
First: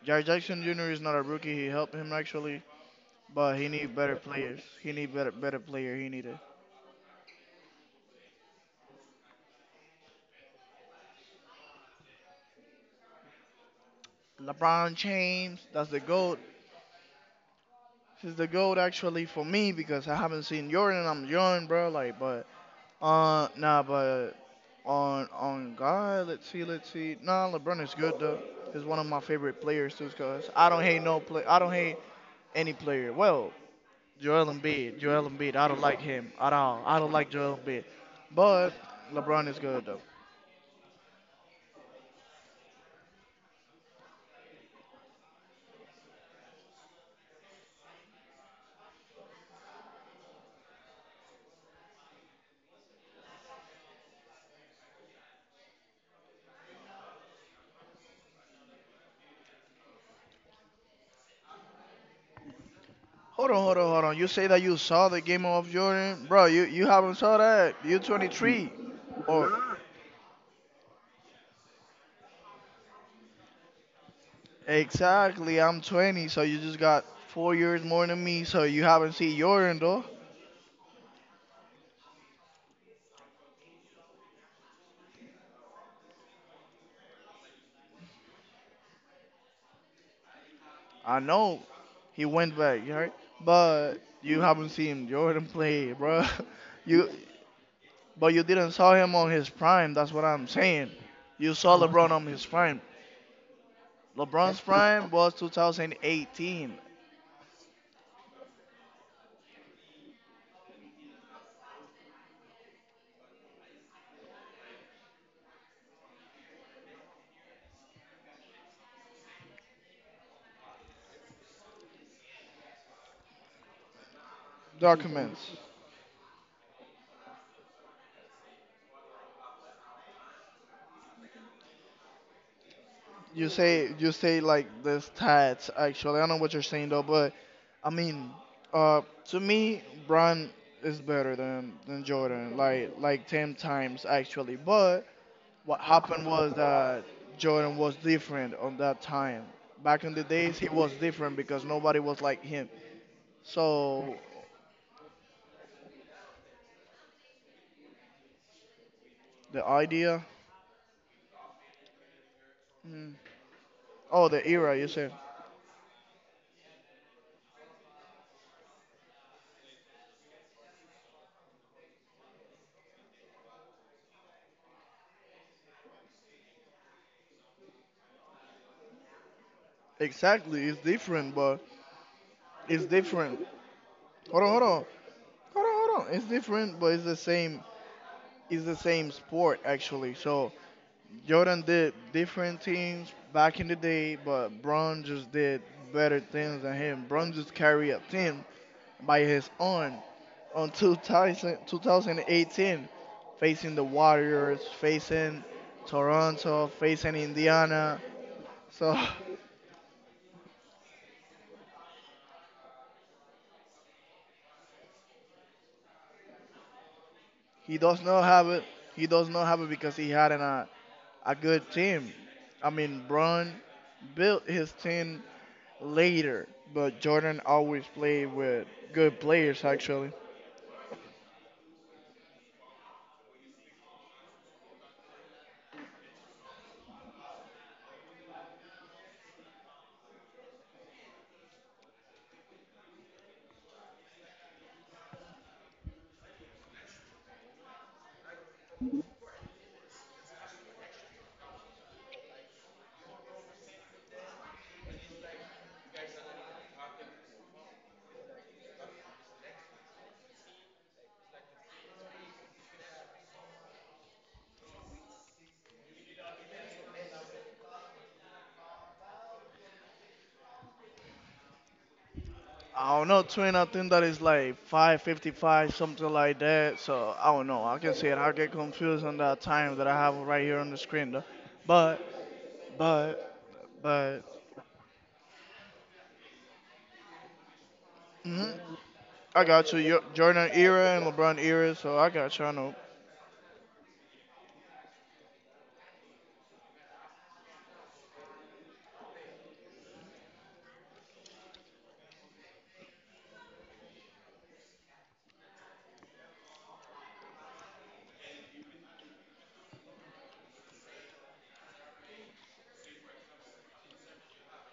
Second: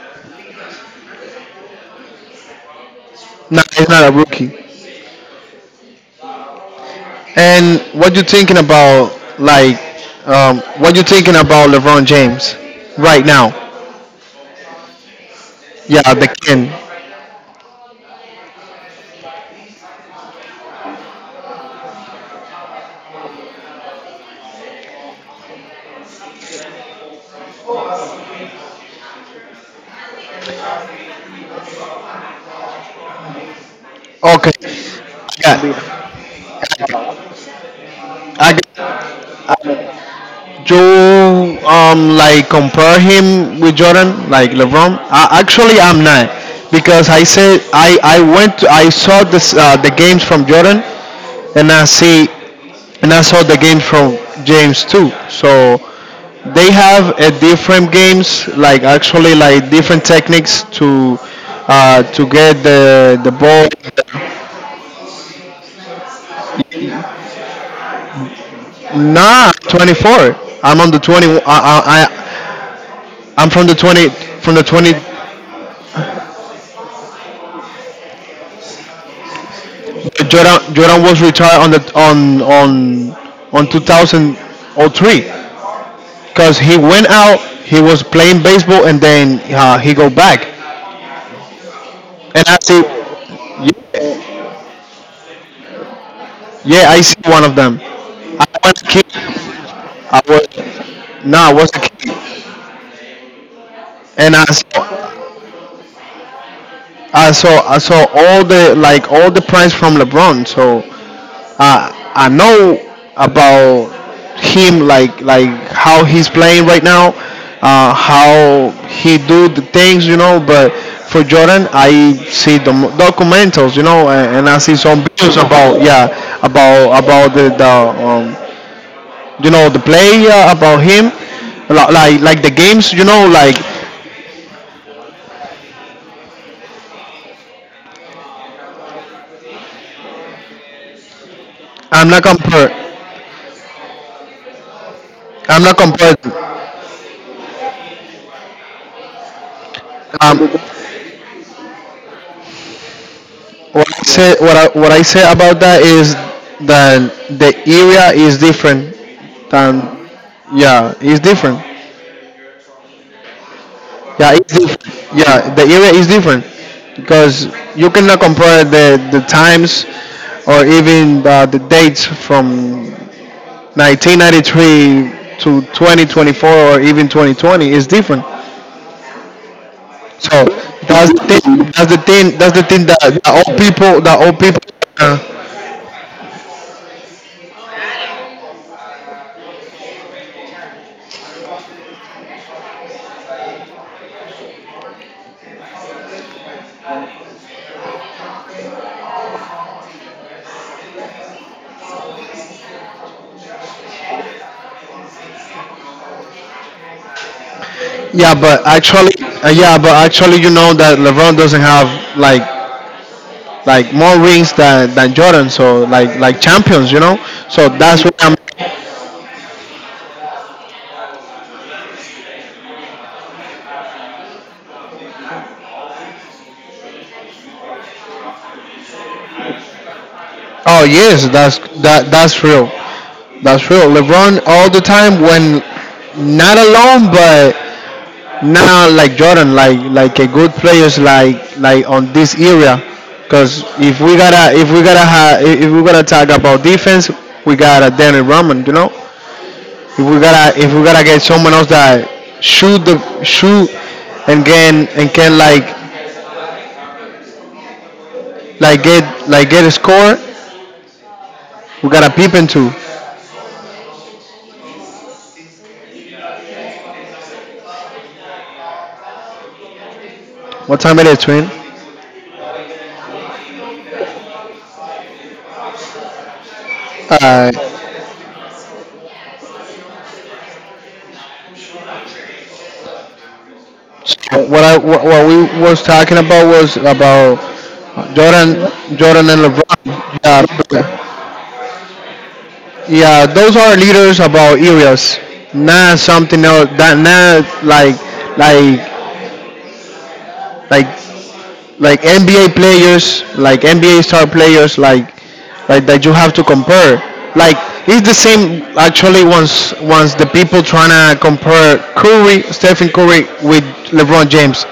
Jared Jackson Jr. is not a rookie. He helped him actually, but No, he he's need not a better players. rookie. He need better player. He needed And what you thinking about? What you thinking about LeBron James right now? LeBron James. That's the Yeah, the goat. king. He's the goat actually for me because I haven't seen Jordan. I'm young, bro. Like, but nah, but on God, let's see, let's see. Nah, LeBron is good though. He's one of my favorite players too, cause I don't hate no play. I don't hate any player. Well, Joel Okay, Embiid, I Joel Embiid. I don't like got. him at all. I don't like Joel Embiid, I but got. LeBron is good though. Do like compare him with Jordan, like LeBron? Actually, I'm not, because I said I went. I saw this the games from Jordan, and I see and I saw the games from James too. So they have a different games, like actually like different techniques to get the Hold on, ball. hold on, hold on. You say that you saw the game of Jordan, bro. You haven't saw that. You 23, or Nah, nah, 24. I'm on the 20. I'm from the 20 from the 20. exactly. I'm 20, so you just got 4 years more than me. So you haven't seen Jordan though. Jordan was retired on the on 2003, because he went out. He was playing baseball, and then he go back. I know he And went I back, see you heard? But you haven't seen Jordan play, bro. Yeah, I You see one of them. But you I didn't was a saw kid. him on his prime, that's I what I'm saying. was No, You I was saw. a Oh, LeBron kid, on his prime. and LeBron's prime was 2018. I saw all the all the prize from LeBron. So I know about him, like how he's playing right now, how he do the things, you know. But for Jordan, I see the documentals, you know, and I see some videos Documents. about, yeah, about the um, you know, the play, about him like the games, you know, like, You say like the stats actually. I know what you're saying though, but I mean, uh, to me, Bron is better than i'm not Jordan, compared like ten times actually. But I'm not what compared. happened was that Jordan was different on that time. Back in the days, he um was different because nobody was like him. what I So, say, what I say about that is that the area is different the than, idea, yeah it's different mm, oh, yeah the it's era, you said. different yeah, the area is different, because you cannot compare the times, or even the dates from 1993 to 2024, or even 2020, is different. So Exactly, it's that's the different, but thing. That's the thing. That's the it's thing that, that different. all people. That all Hold on, people. hold on, Uh, hold on, hold on. It's different, but it's the same. It's the same sport actually. So Jordan did different things back in the day, but Bron just did better things than him. Bron just carried a team by his own on 2000, 2018, facing the Warriors, facing Toronto, facing Indiana. yeah, but So actually, you know that LeBron doesn't have like like more rings than Jordan. So like champions, you know. So he does that's what not I'm. have it. He does not have it because he had an, a good team. I mean, Bron built his team later, but Jordan always played with good players, actually. Oh yes, that's real. That's real. LeBron all the time when not alone, but now like Jordan, like a good players like on this area, because if we gotta talk about defense, we got to Danny Roman, you know. If we gotta get someone else that shoot, and can get get a score, we gotta peep into. What time it is, twin? I don't know, twin. I think that is like 555, something like that. So I don't Uh, know. I can see it. I get confused on the time that I have right here on the screen, though. But, but, but, so what what we was talking about was about hmm. Jordan Jordan and I LeBron. got you. Yo- Jordan era and Yeah, LeBron era. So I got you. I know. Yeah, those are leaders about areas, not something else. That not like like like NBA players, like NBA star players, like that you have to compare. Like it's the same actually. Once the people trying to compare Curry, Stephen Curry with LeBron James,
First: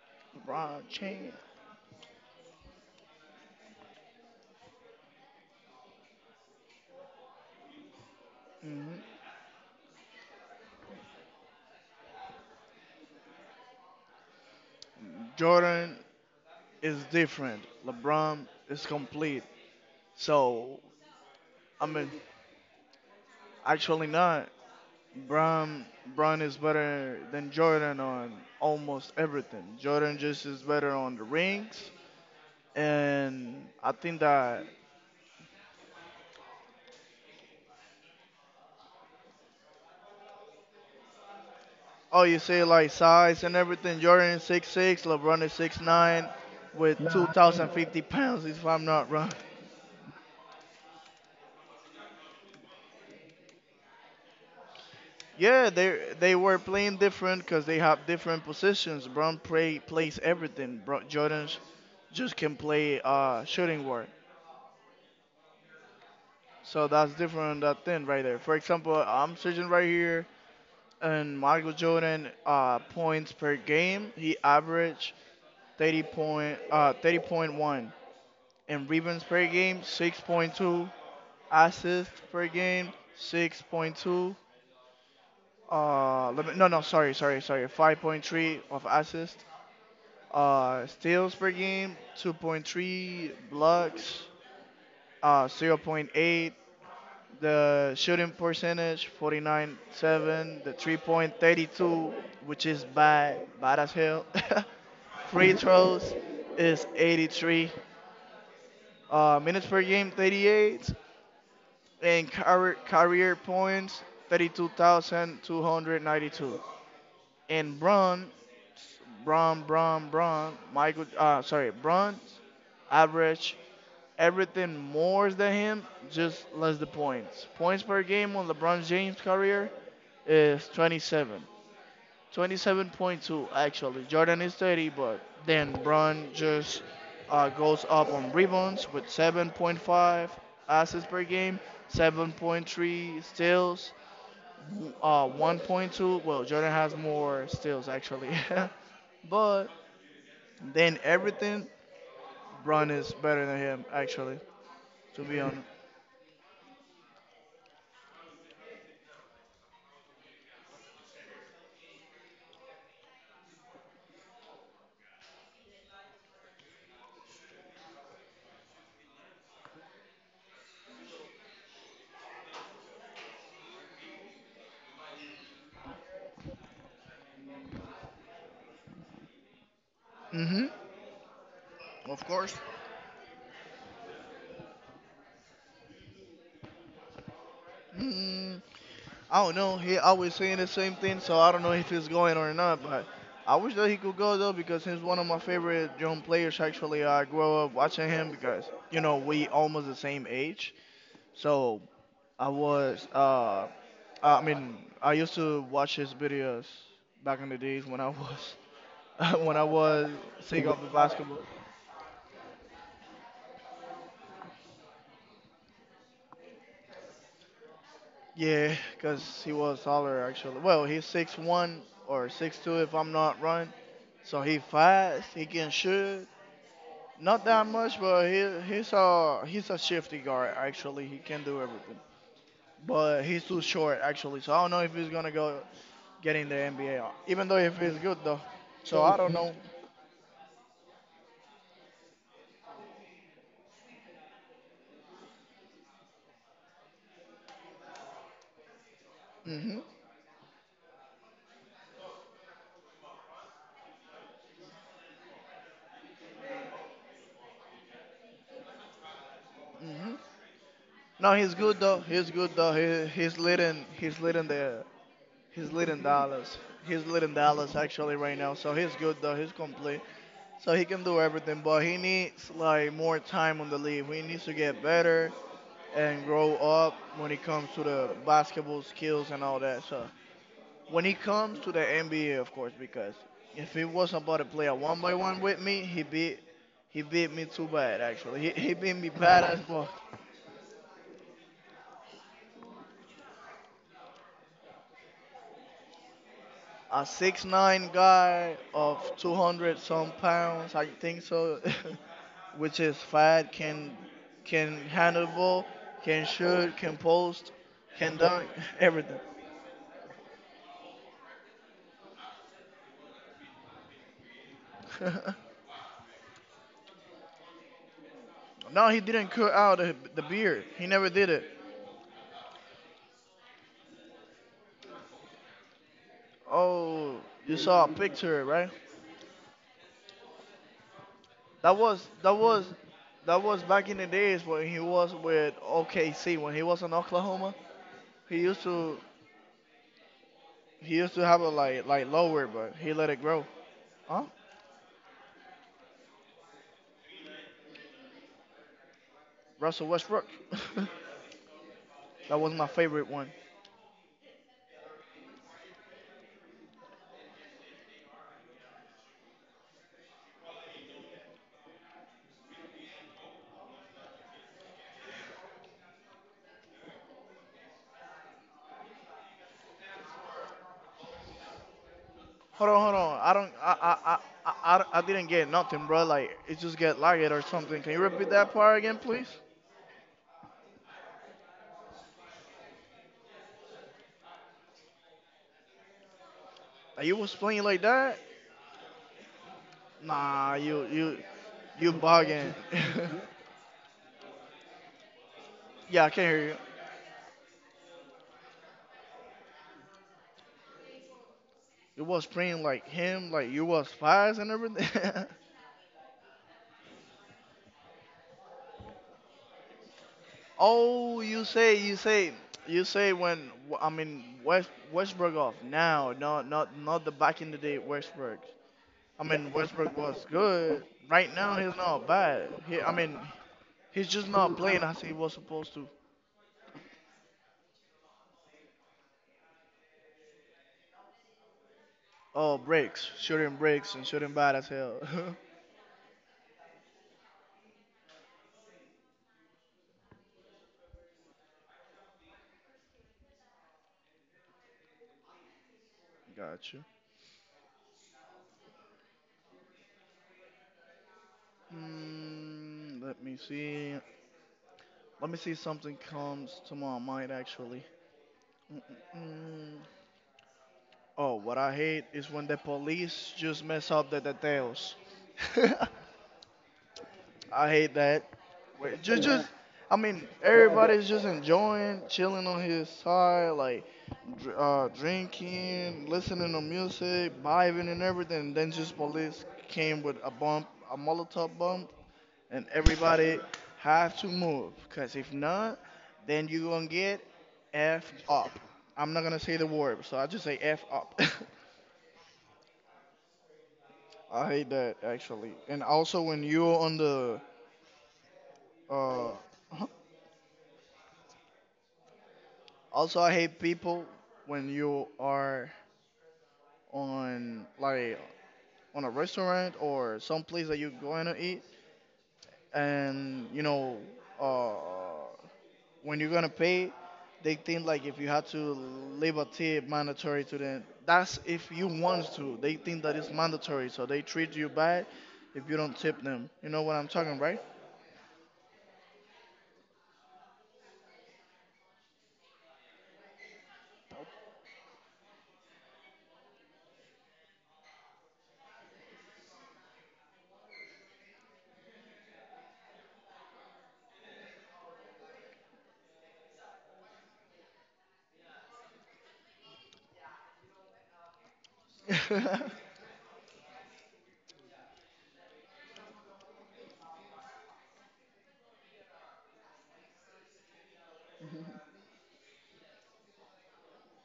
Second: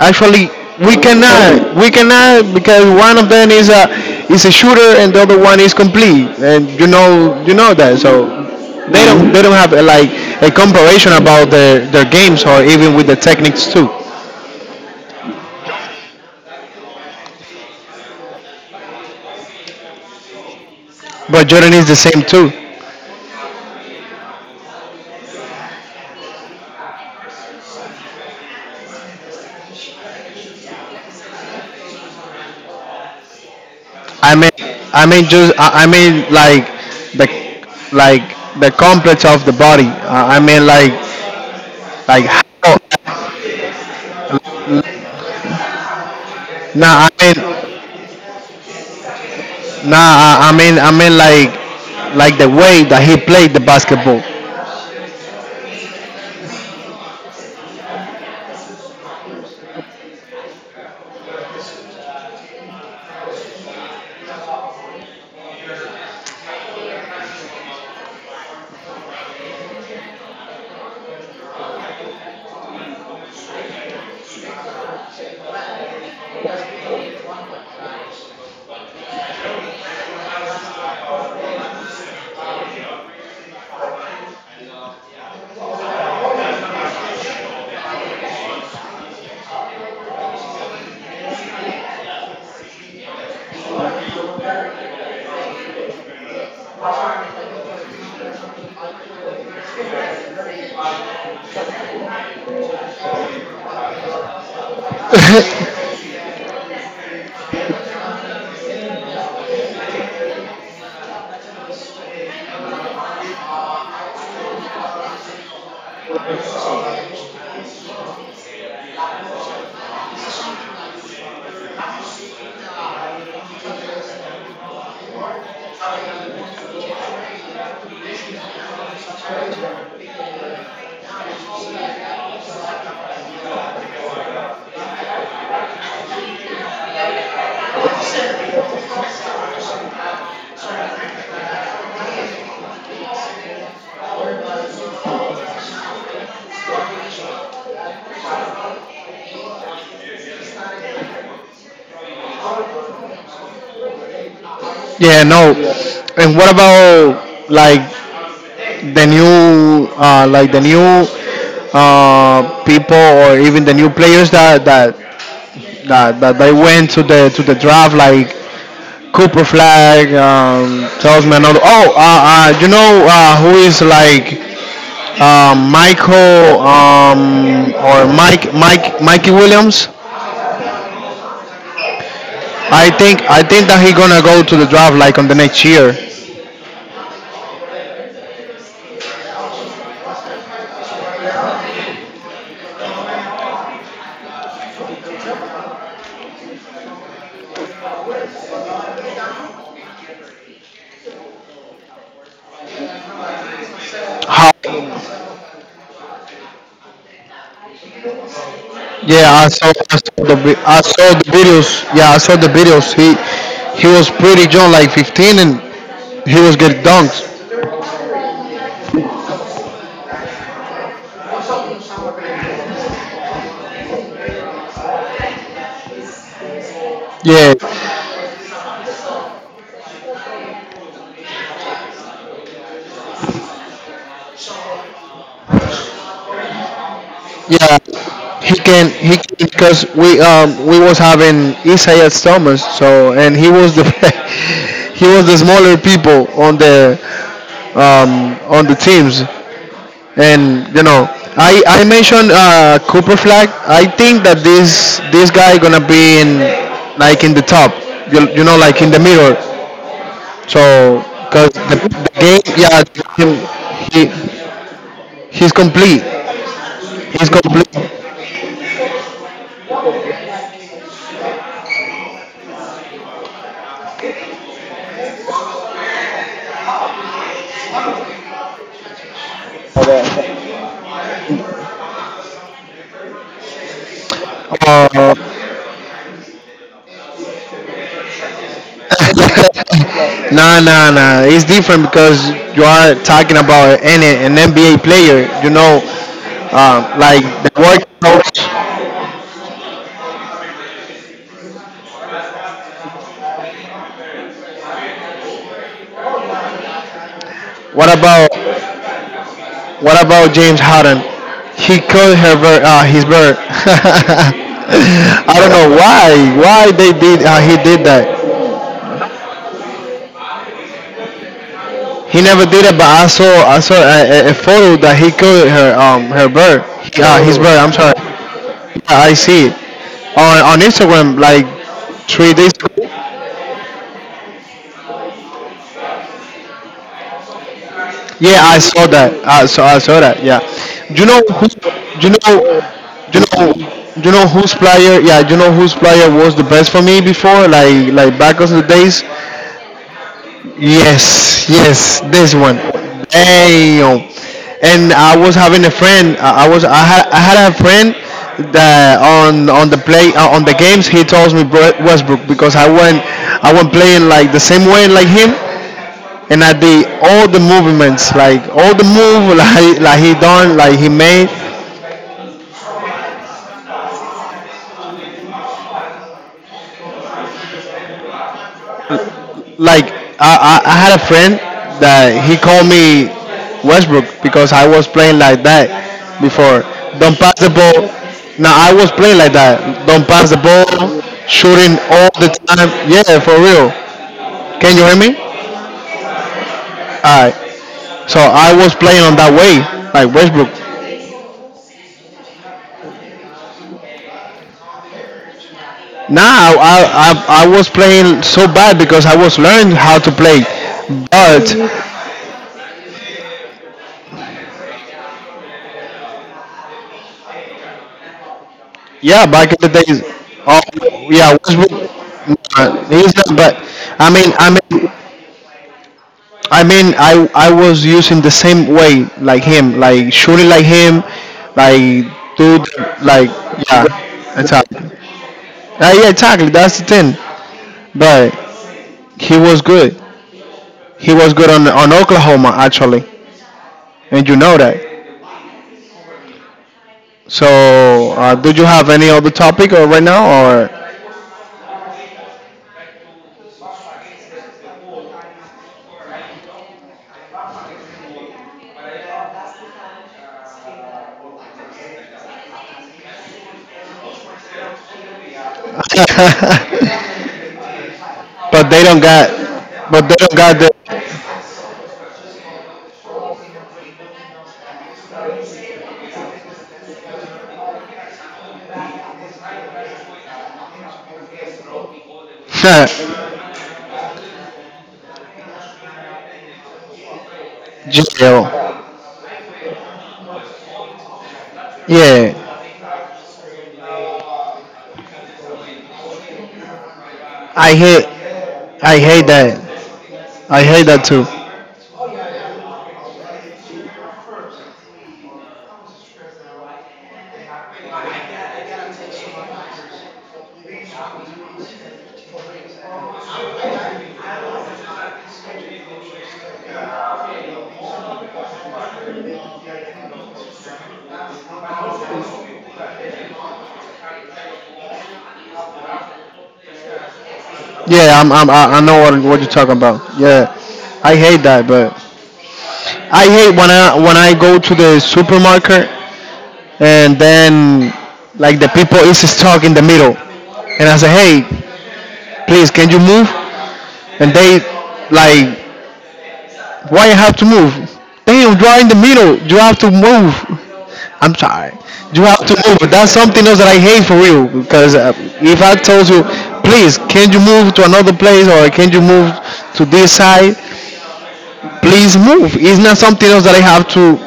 actually LeBron change. We cannot, because one of them is a shooter, and the other one is complete, and you know that, so. Hmm. They don't. They don't have a, like a comparison about their games, or even with the techniques too. Jordan is different. LeBron is complete. So But Jordan I is the mean, same too. actually not. Bron Bron is better than Jordan on almost everything. Jordan just is better on the rings, and I think I mean, that I mean, the like the complex of the body. I mean, oh, like you how? say like size and everything. Jordan is six six, LeBron is 6'9", with Nah, yeah, two I think thousand fifty pounds if I'm not wrong. I mean, like the way that he played the basketball. Yeah, they were playing different because they have different positions. Plays everything. Bro, Jordan just can play shooting guard. So that's different on that thing right there. For example, I'm sitting right here, and Michael Jordan points per game, he averaged 30.1. And rebounds per game, 6.2. Assists per game, 6.2. Let me, no, no, sorry, sorry, sorry. 5.3 of assists. Steals per game, 2.3. Blocks, zero point 0.8. The shooting percentage 49.7, the 3.32, which is bad, bad as hell. Free throws is 83. Minutes per game 38, and career points 32,292. And Bron, Michael, sorry, Bron's average everything more than him, just less the points. Points per game on LeBron James' career is 27. 27.2 actually. Jordan is 30, but then Bron just goes up on rebounds with 7.5 assists per game, 7.3 steals, 1.2. Well, Jordan has more steals actually, but then everything Bron is better than him actually. To Yeah, be no. honest. And what about like the new people, or even the new players that they went to the draft, like Cooper Flag, tells me another. Oh, you know, who is like, Michael, or Mikey Williams? Mhm. Of course. I think that he gonna go to the draft like on the next year. Mm, I don't know. He always saying the same thing, so I don't know if he's going or not. But I wish that he could go though, because he's one of my favorite young players. Actually, I grew up watching him because you know we almost the same age. So I was, uh, I How? mean, I used to watch his videos back in the days when I was Yeah, when I was sick I of the saw the basketball. videos. Yeah, I saw the videos. He was pretty young, like 15, and he was getting dunked. Yeah, because he was taller actually. Well, he's 6'1" or 6'2" if I'm not wrong. So he fast. He can shoot. Not Yeah, that much, but he's a shifty guard actually. He can do everything. But he's too short actually. So I don't know if he's gonna go get in the NBA. Even though if Yeah, he's good though. he can. So He I don't can, know. because we was having Isaiah Thomas. So and he was the he was the smaller people on the teams. Mhm. And you know, I mentioned Cooper Flag. I think that this guy gonna be in like in the top. You know, like in the middle. Mhm. So No, because he's good though. the He's game, good though. yeah, He, him, he's leading. he He's leading the he's He's complete. leading Dallas. He's He's leading Dallas complete. actually right now. So he's good though. He's complete. So he can do everything, but he needs like more time on the league. He needs to get better and grow up when it comes to the basketball skills and all that. So when he comes to the NBA, of course, because if he wasn't about to play a one by Uh, one with me, he beat me too bad actually. He beat me bad as fuck. Nah, nah, nah. It's different, because you are talking about an NBA player. You know, A like six the nine workouts. guy of 200 some pounds, I think so, which is fat, can handle ball, can shoot, can post, What can about dunk, everything. what about James Harden? He cut her bird, his bird. I don't know why. Why they did? He did that. No, he didn't cut out the beard. He never did it. He never did it, but I saw a photo that he killed her, her bird. Oh, His Oh, you bird. I'm saw a sorry. picture, right? I see it on Instagram like That was three that days was ago. that was back in the days when he was with OKC. When he was in Oklahoma, he Yeah, I used saw to that. I saw that. Yeah. he Do you used know to have who? a like Do like you know? lower, but he let Do it you grow. know? Do you Huh? know whose player? Yeah, do you know whose player was the best for me before? Like back of the days. Russell Westbrook. Yes, yes, this That was one. my favorite one. Damn. And I was having a friend. I was. I had. I had a friend, that on the play, on the games, he tells me Westbrook, because I went. I went playing like the same way like him, and I did all the movements, like all the move, like he done, like he made. Hold on, hold on. I don't. I didn't get nothing, bro. Like it just get lagged or something. Can you repeat that part again, please? Like I had a friend that he called me Westbrook, because I was playing like that before. Like, you Don't pass was the playing like ball. that? Now I was playing like that. Don't pass the Nah, ball, you you shooting you all the bugging. time. Yeah, for real. Can you hear me? Yeah, I can't hear you. Alright. So I was playing on that way, like Westbrook. You was playing like him, like you was fast and everything. Now I was playing so bad, because I was learning how to play, Oh, but you say when I mean Westbrook off now, not the back in the day Westbrook. I yeah, back mean, in the Westbrook days. was Oh good. Right yeah, now, he's Westbrook, not bad. He, I he's mean, not, but he's I just mean I not playing mean as he was supposed to. I was using the same way like him, like shooting like him, like do Oh, the- breaks, like shooting yeah, breaks, and shooting bad as exactly, hell. Yeah exactly that's the thing, but he was good, on Oklahoma actually, and you know that. Got you. So, do you have any other topic or right now or? Let me see. Let me see if something comes to my mind actually. Mm-mm-mm. Oh, what I hate is when the police just mess up the details. I hate that. but they don't Wait, got, just, I but they mean, don't got the, everybody's just enjoying, chilling on his side, like, drinking, listening to music, vibing and everything. Then just police came with a bump, a Molotov bump, and everybody have to move. Cause if not, then you gonna get f jail. up. I'm not gonna say the word, so I just say f up. Yeah, I hate that actually. And also when you're on the, I hate, I hate uh, that. I hate that too. Also, I hate people when you are on like on a restaurant or some place that you're going to eat, and uh, when you're gonna pay, they think like if you had to leave a tip mandatory to them. That's if you want to. They think that it's mandatory, so they treat you bad if you don't tip them. You know what I'm talking, right? Yeah, I know what you're talking about. Yeah, I hate that, but I hate when I go to the supermarket, and then like the people is stuck in the middle, and I say, "Hey, please, can you move?" And they like, "Why you have to move?" Damn, you are in the middle. You have to move. I'm sorry. You have to move. That's something else that I hate for you. Because if I told you, "Please, can you move to another place, or can you move to this side? Please move." It's not something else that I have to.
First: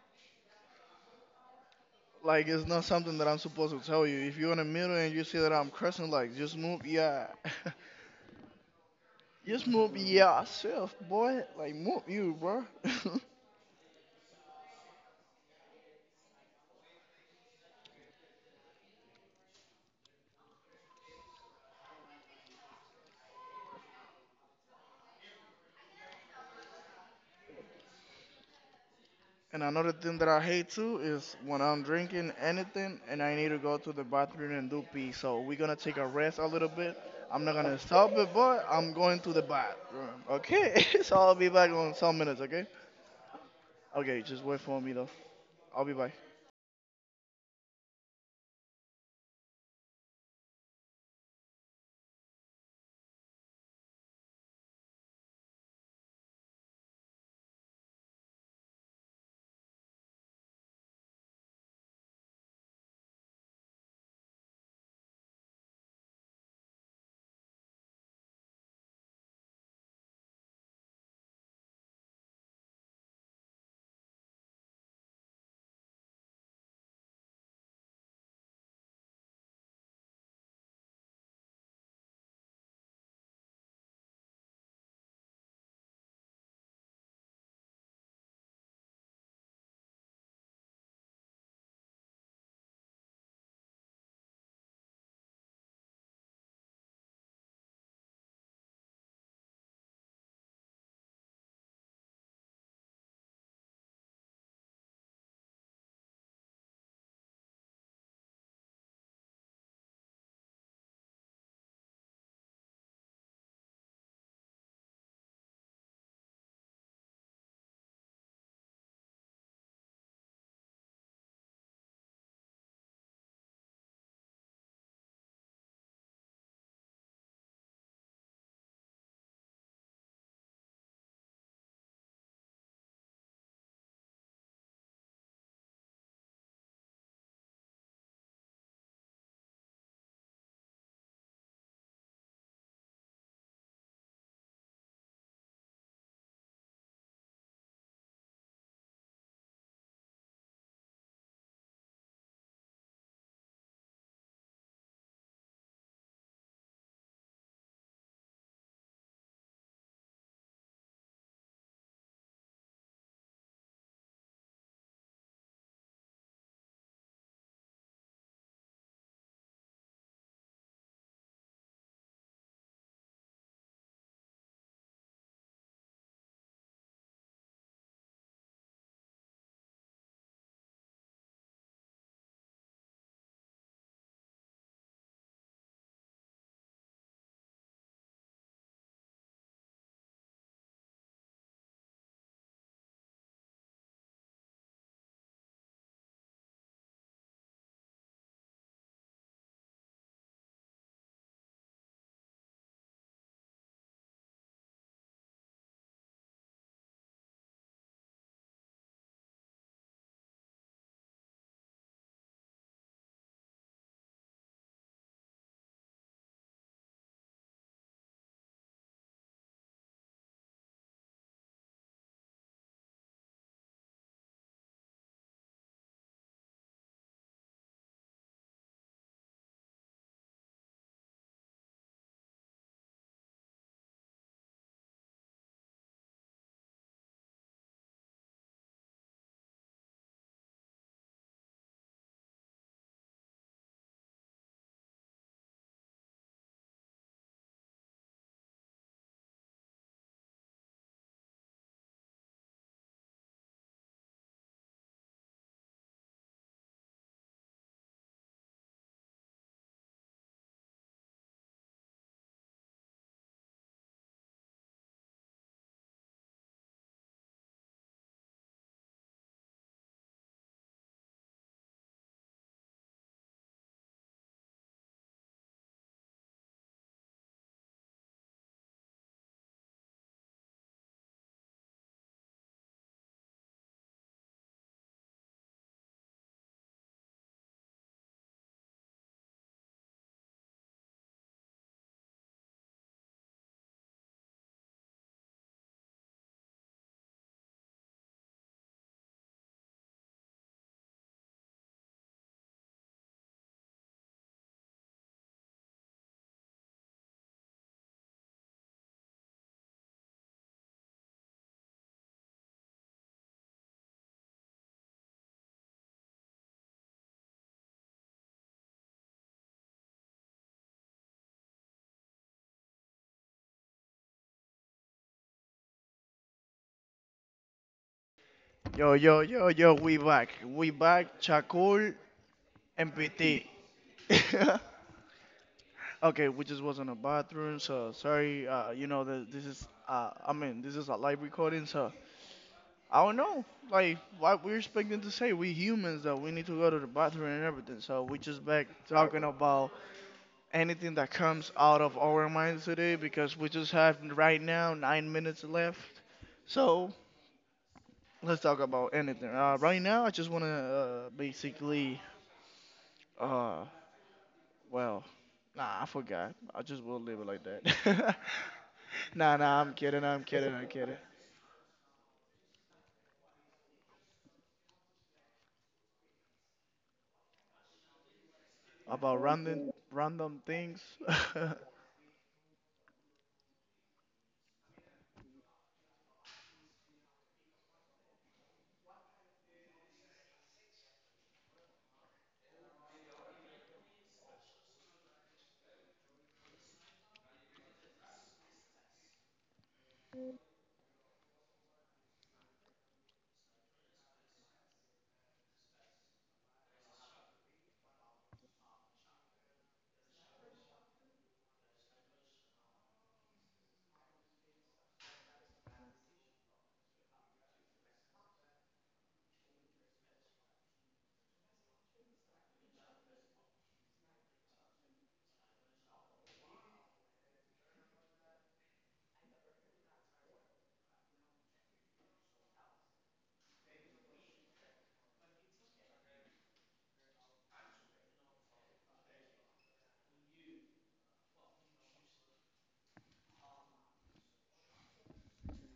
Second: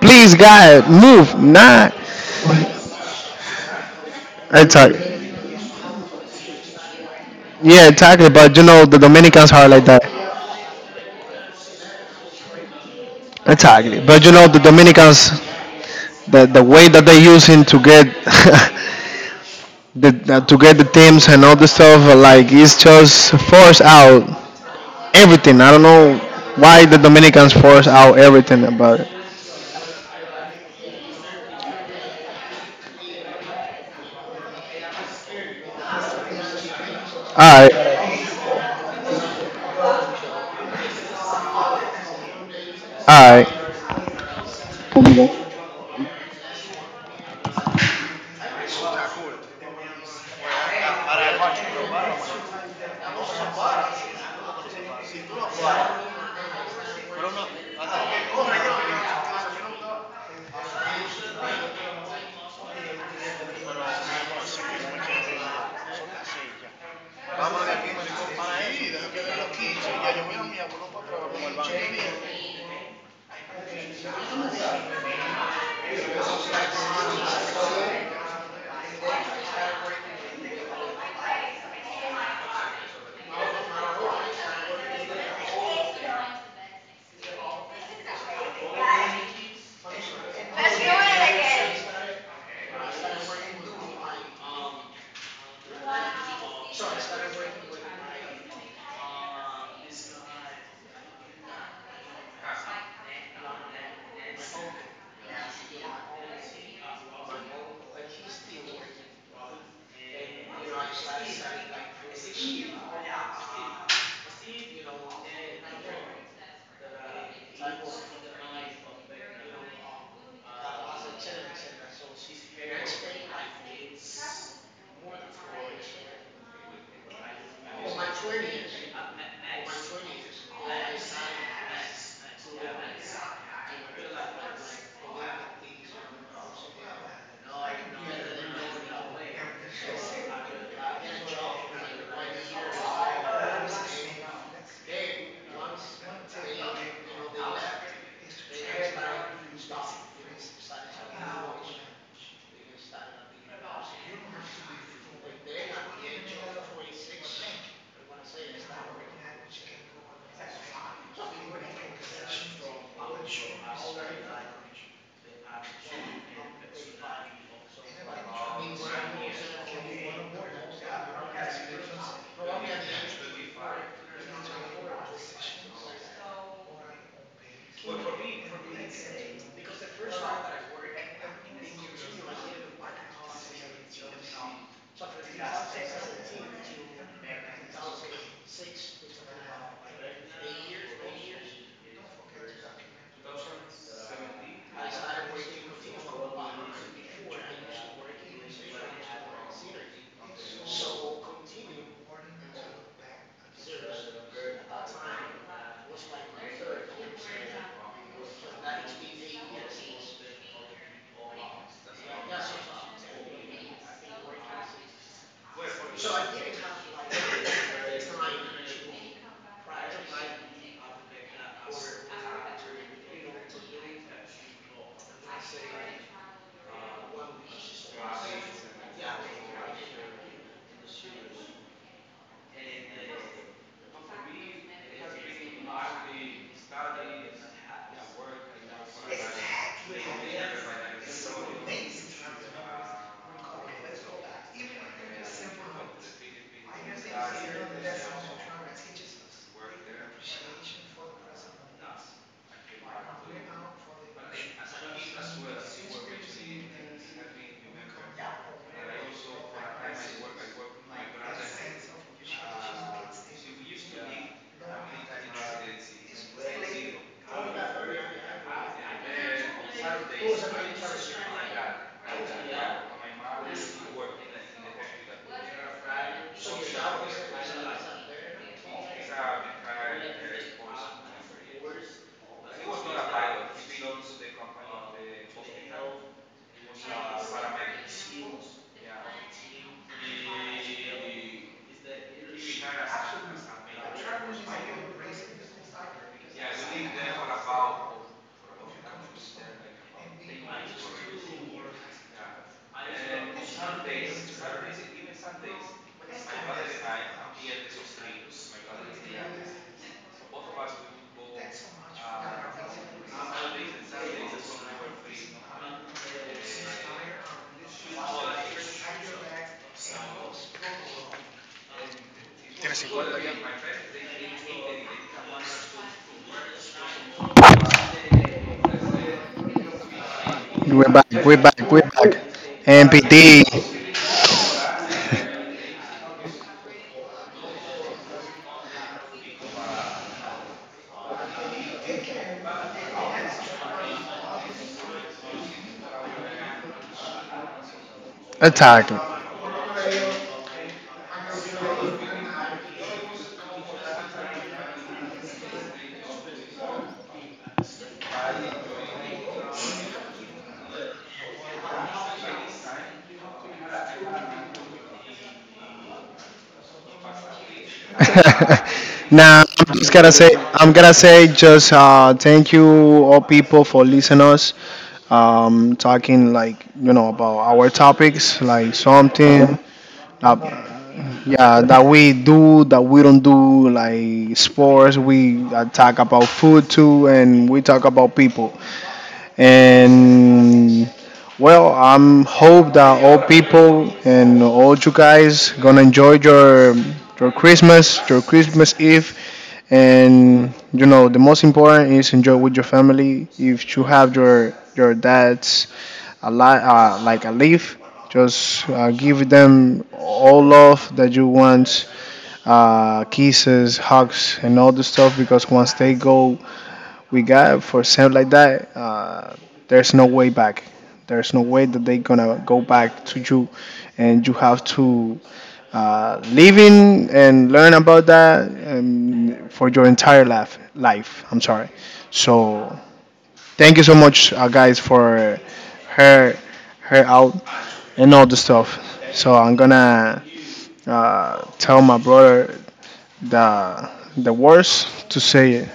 Please, God, move. Nah. Like it's not something that I'm supposed to tell you. If you're in the middle Exactly. and you see that I'm cursing, like just move, yeah. Yeah, exactly. But you know, the Dominicans are Just like move that. yourself, boy. Like move you, bro. Exactly. But you know, the Dominicans, the way that they using to get, to get the teams and all the stuff. Like it's just force out everything. I don't know why the Dominicans force out everything about it. And another thing that I hate too is when I'm drinking anything and I need to go to the bathroom and do pee. So we're gonna take a rest a little bit. I'm not All gonna stop right, it, but I'm going to the bathroom. Okay, so I'll be back in some minutes. Okay. all right, Okay, just wait for me though. I'll be back. Yo, yo, yo, yo. We back. We we're back, back. we're back, we're Chakul back. and MPD PT. Okay, we just was in a bathroom, so sorry. You know that this is I mean, this is a live recording, so I don't know. Like, what we're expecting to say, we humans though, we need to go to the bathroom and everything. So we just back attacking. talking about anything that comes out of our minds today because we just have right now 9 minutes left. So let's talk about anything. Right now, I just wanna basically uh, well, nah, I forgot. I just will leave it like that. Nah, Now nah, I'm kidding. I'm kidding. I'm I'm gonna kidding. say, just thank you all people for listening us. Talking, like you know, about our topics, like About something. random, random Uh, things. yeah, that we do that we don't do like sports, we talk about food too, and we talk about people, and well, I'm hope that all people and all you guys gonna enjoy your Christmas Eve, and you know the most important is enjoy with your family. If you have your dad's a lot, like a leaf, just give them all love that you want, kisses, hugs, and all the stuff, because once they go we got for sale like that, there's no way back. There's no way that they're gonna go back to you, and you have to live in and learn about that for your entire life. Life, I'm sorry. So thank you so much, guys, for her her out and all the stuff. So I'm gonna tell my brother the the words to say it.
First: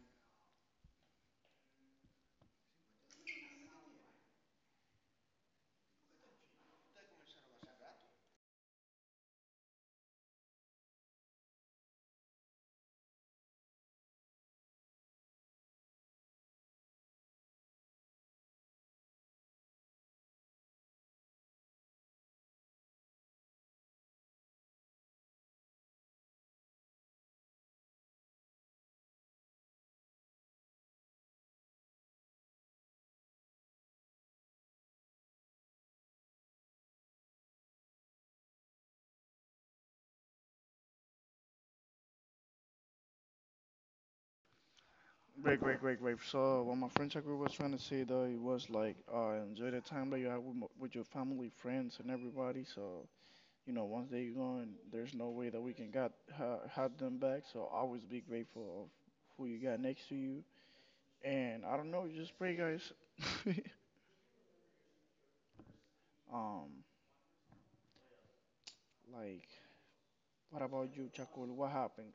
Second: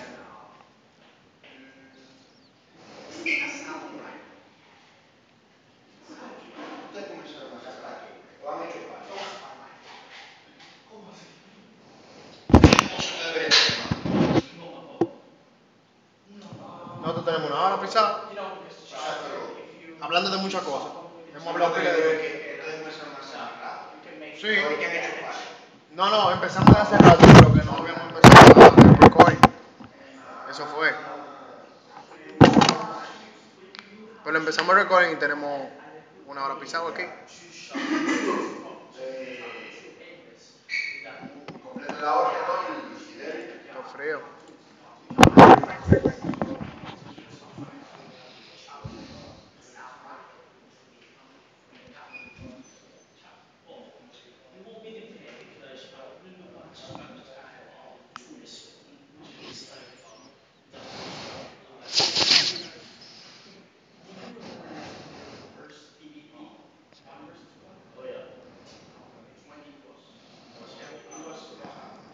Great, great, great, great. So, what my friend Chakri was trying to say though, it was like, enjoy the time that you have with your family, friends, and everybody. So, once they gone, there's no way that we can got ha have them back. So, always be grateful of who you got next to you. And I don't know, just pray, guys. Um, like, what about you, Chakul? What happened?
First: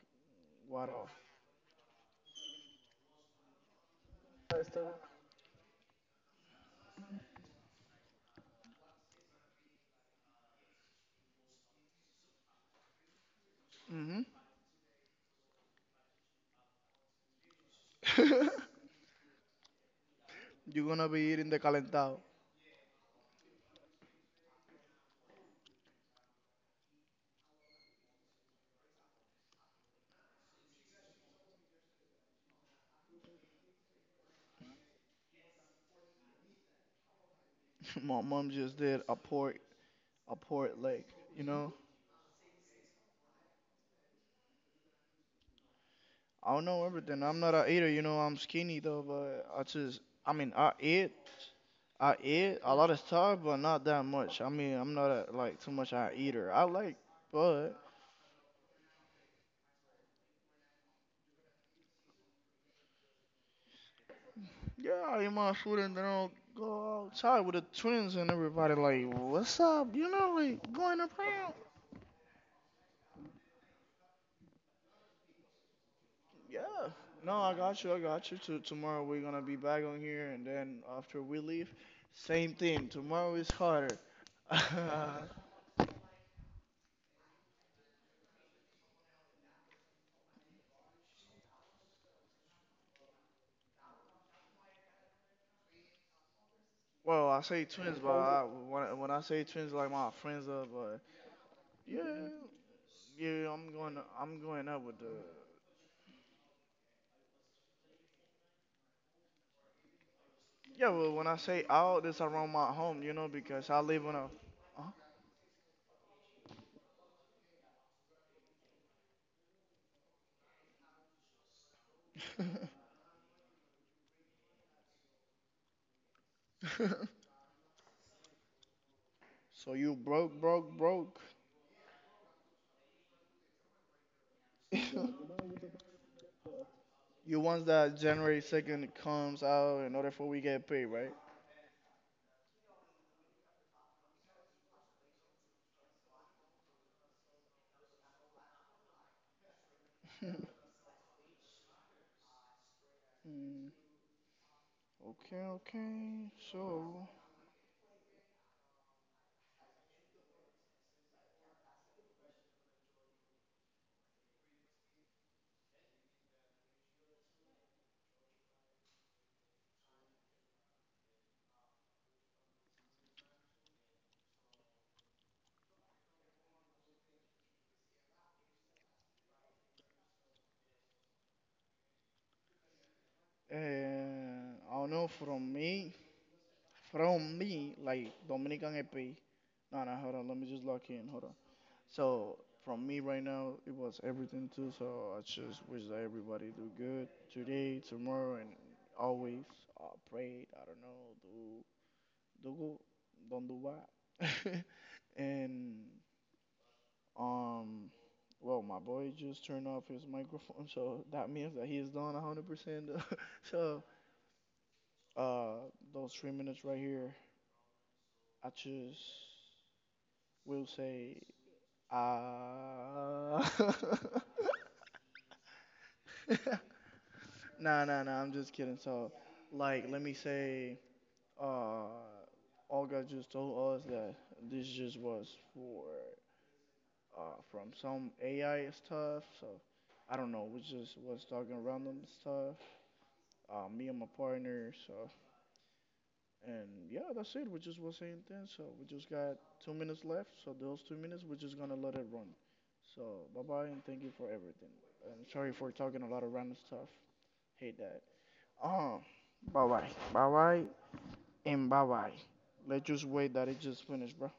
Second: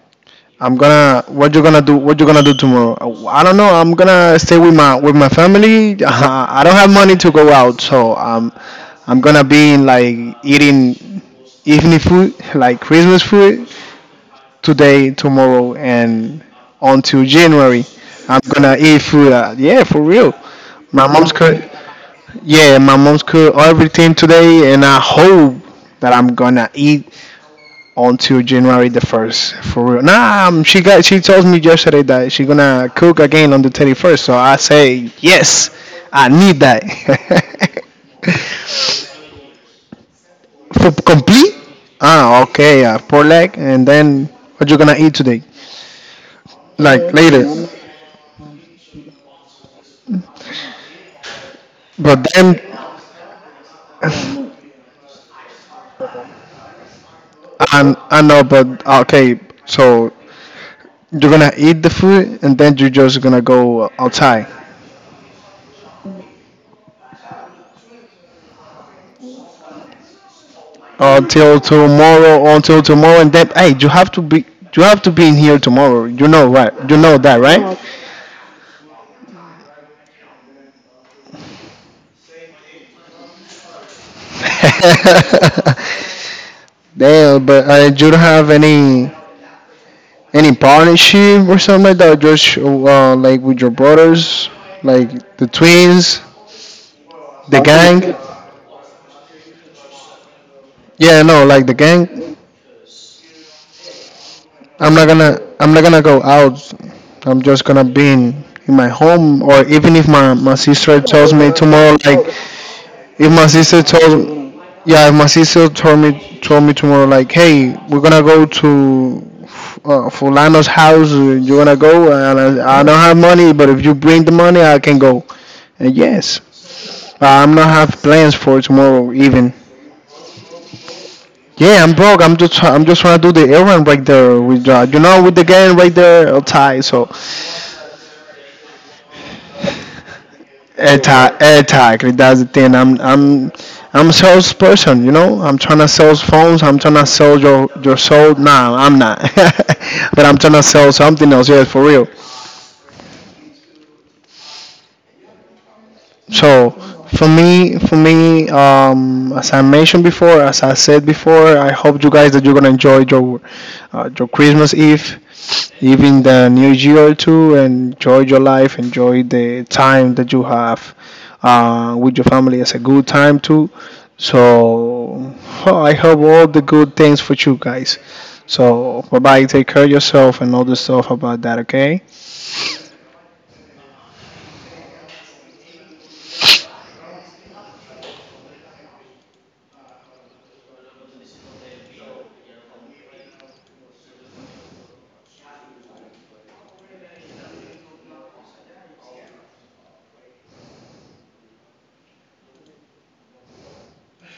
I'm What off? gonna. What you gonna do? What you gonna do tomorrow? I don't know. I'm gonna stay So. With my family. I don't have money to go out, so I'm gonna be in, like, eating evening food, like Christmas food today, tomorrow, and until January. I'm Mm-hmm. gonna eat food. Yeah, for real. You're My gonna be mom's eating the cook. calentado. Yeah, my mom's cook everything today, and I hope that I'm gonna eat until January the first, for real. Nah, she told me yesterday that she gonna cook again on the 31st. So I say yes, I need that, My mom just did a pork for leg. You complete. know, Ah, okay, pork leg, and then what you gonna eat today? I don't know Like everything. I'm not later, a eater. I'm skinny though, but I mean, I but eat then a lot of stuff, but not that much. I mean, I'm not a, like too much a eater. But I know, but okay, so you're gonna eat the food, and then you're just gonna go outside. yeah, I eat my food and then I'll go outside with the twins and everybody. Like, what's up? Like going around. Until tomorrow, and then hey, you have to be in here tomorrow, you know, right? Yeah. You know No, that, I right? got you. I got you. To tomorrow we're gonna be back on here, and then after we leave, same thing. Tomorrow is harder. Yes. Damn, but you don't have any partnership or something like that, just like with your brothers, like the twins, Well, I the say twins, but gang. When I say twins, like my friends are, but Yeah, no, like the yeah, gang. yeah, I'm going. I'm going up with the. I'm not gonna go out. I'm just gonna be in my home, or even if my Yeah, sister well, when tells I me say tomorrow out, like, it's around my home, if my because I sister live on a. told yeah if my sister told me tomorrow like, "Hey, we're gonna go to Fulano's house, you wanna go?" And I don't have money, but if you bring the money I can go. And yes, Huh? I'm not have plans for tomorrow even. So you broke, broke, broke. Yeah, I'm broke. I'm just trying to do the errand right there with, you know, with the gang right there outside, so You want that January 2nd comes out in order for we get paid, right? anti anti like, that's the thing. I'm a sales person, you know, I'm trying to sell phones, I'm trying to sell your soul, nah I'm not, but I'm trying to sell something else, yes, for real. Okay, okay. So So, for me, as I mentioned before, as I said before, I hope you guys that you're gonna enjoy your Christmas Eve, even the New Year too, enjoy your life, enjoy the time that you have, with your family. It's a good time too. So, I hope all the good things for you guys. So bye bye. Take care of yourself and all the stuff about that. Okay. I don't know from me, like Dominican EP. No, no, hold on. Let me just lock in. Hold on. So, from me right now, it was everything too. So, I just wish that everybody do good today, tomorrow, and always. Uh, Pray. I don't know. Do good. Don't do bad. And um, well, my boy just turned off his microphone, so that means that he is done 100%. So Uh, those 3 minutes right here, I just will say, ah. uh, nah, nah, nah. I'm just kidding. So, like, let me say, uh, Olga just told us that this just was for from some AI stuff. So, I don't know. We just was talking random stuff. Me and my partner. So And yeah, that's it. We just was saying things. So we just got 2 minutes left. So those 2 minutes, we're just gonna let it run. So bye bye and thank you for everything. And sorry for talking a lot of random stuff. Hate that. Um, Bye bye, bye bye, and bye bye. Let's just wait that it just finished, bro.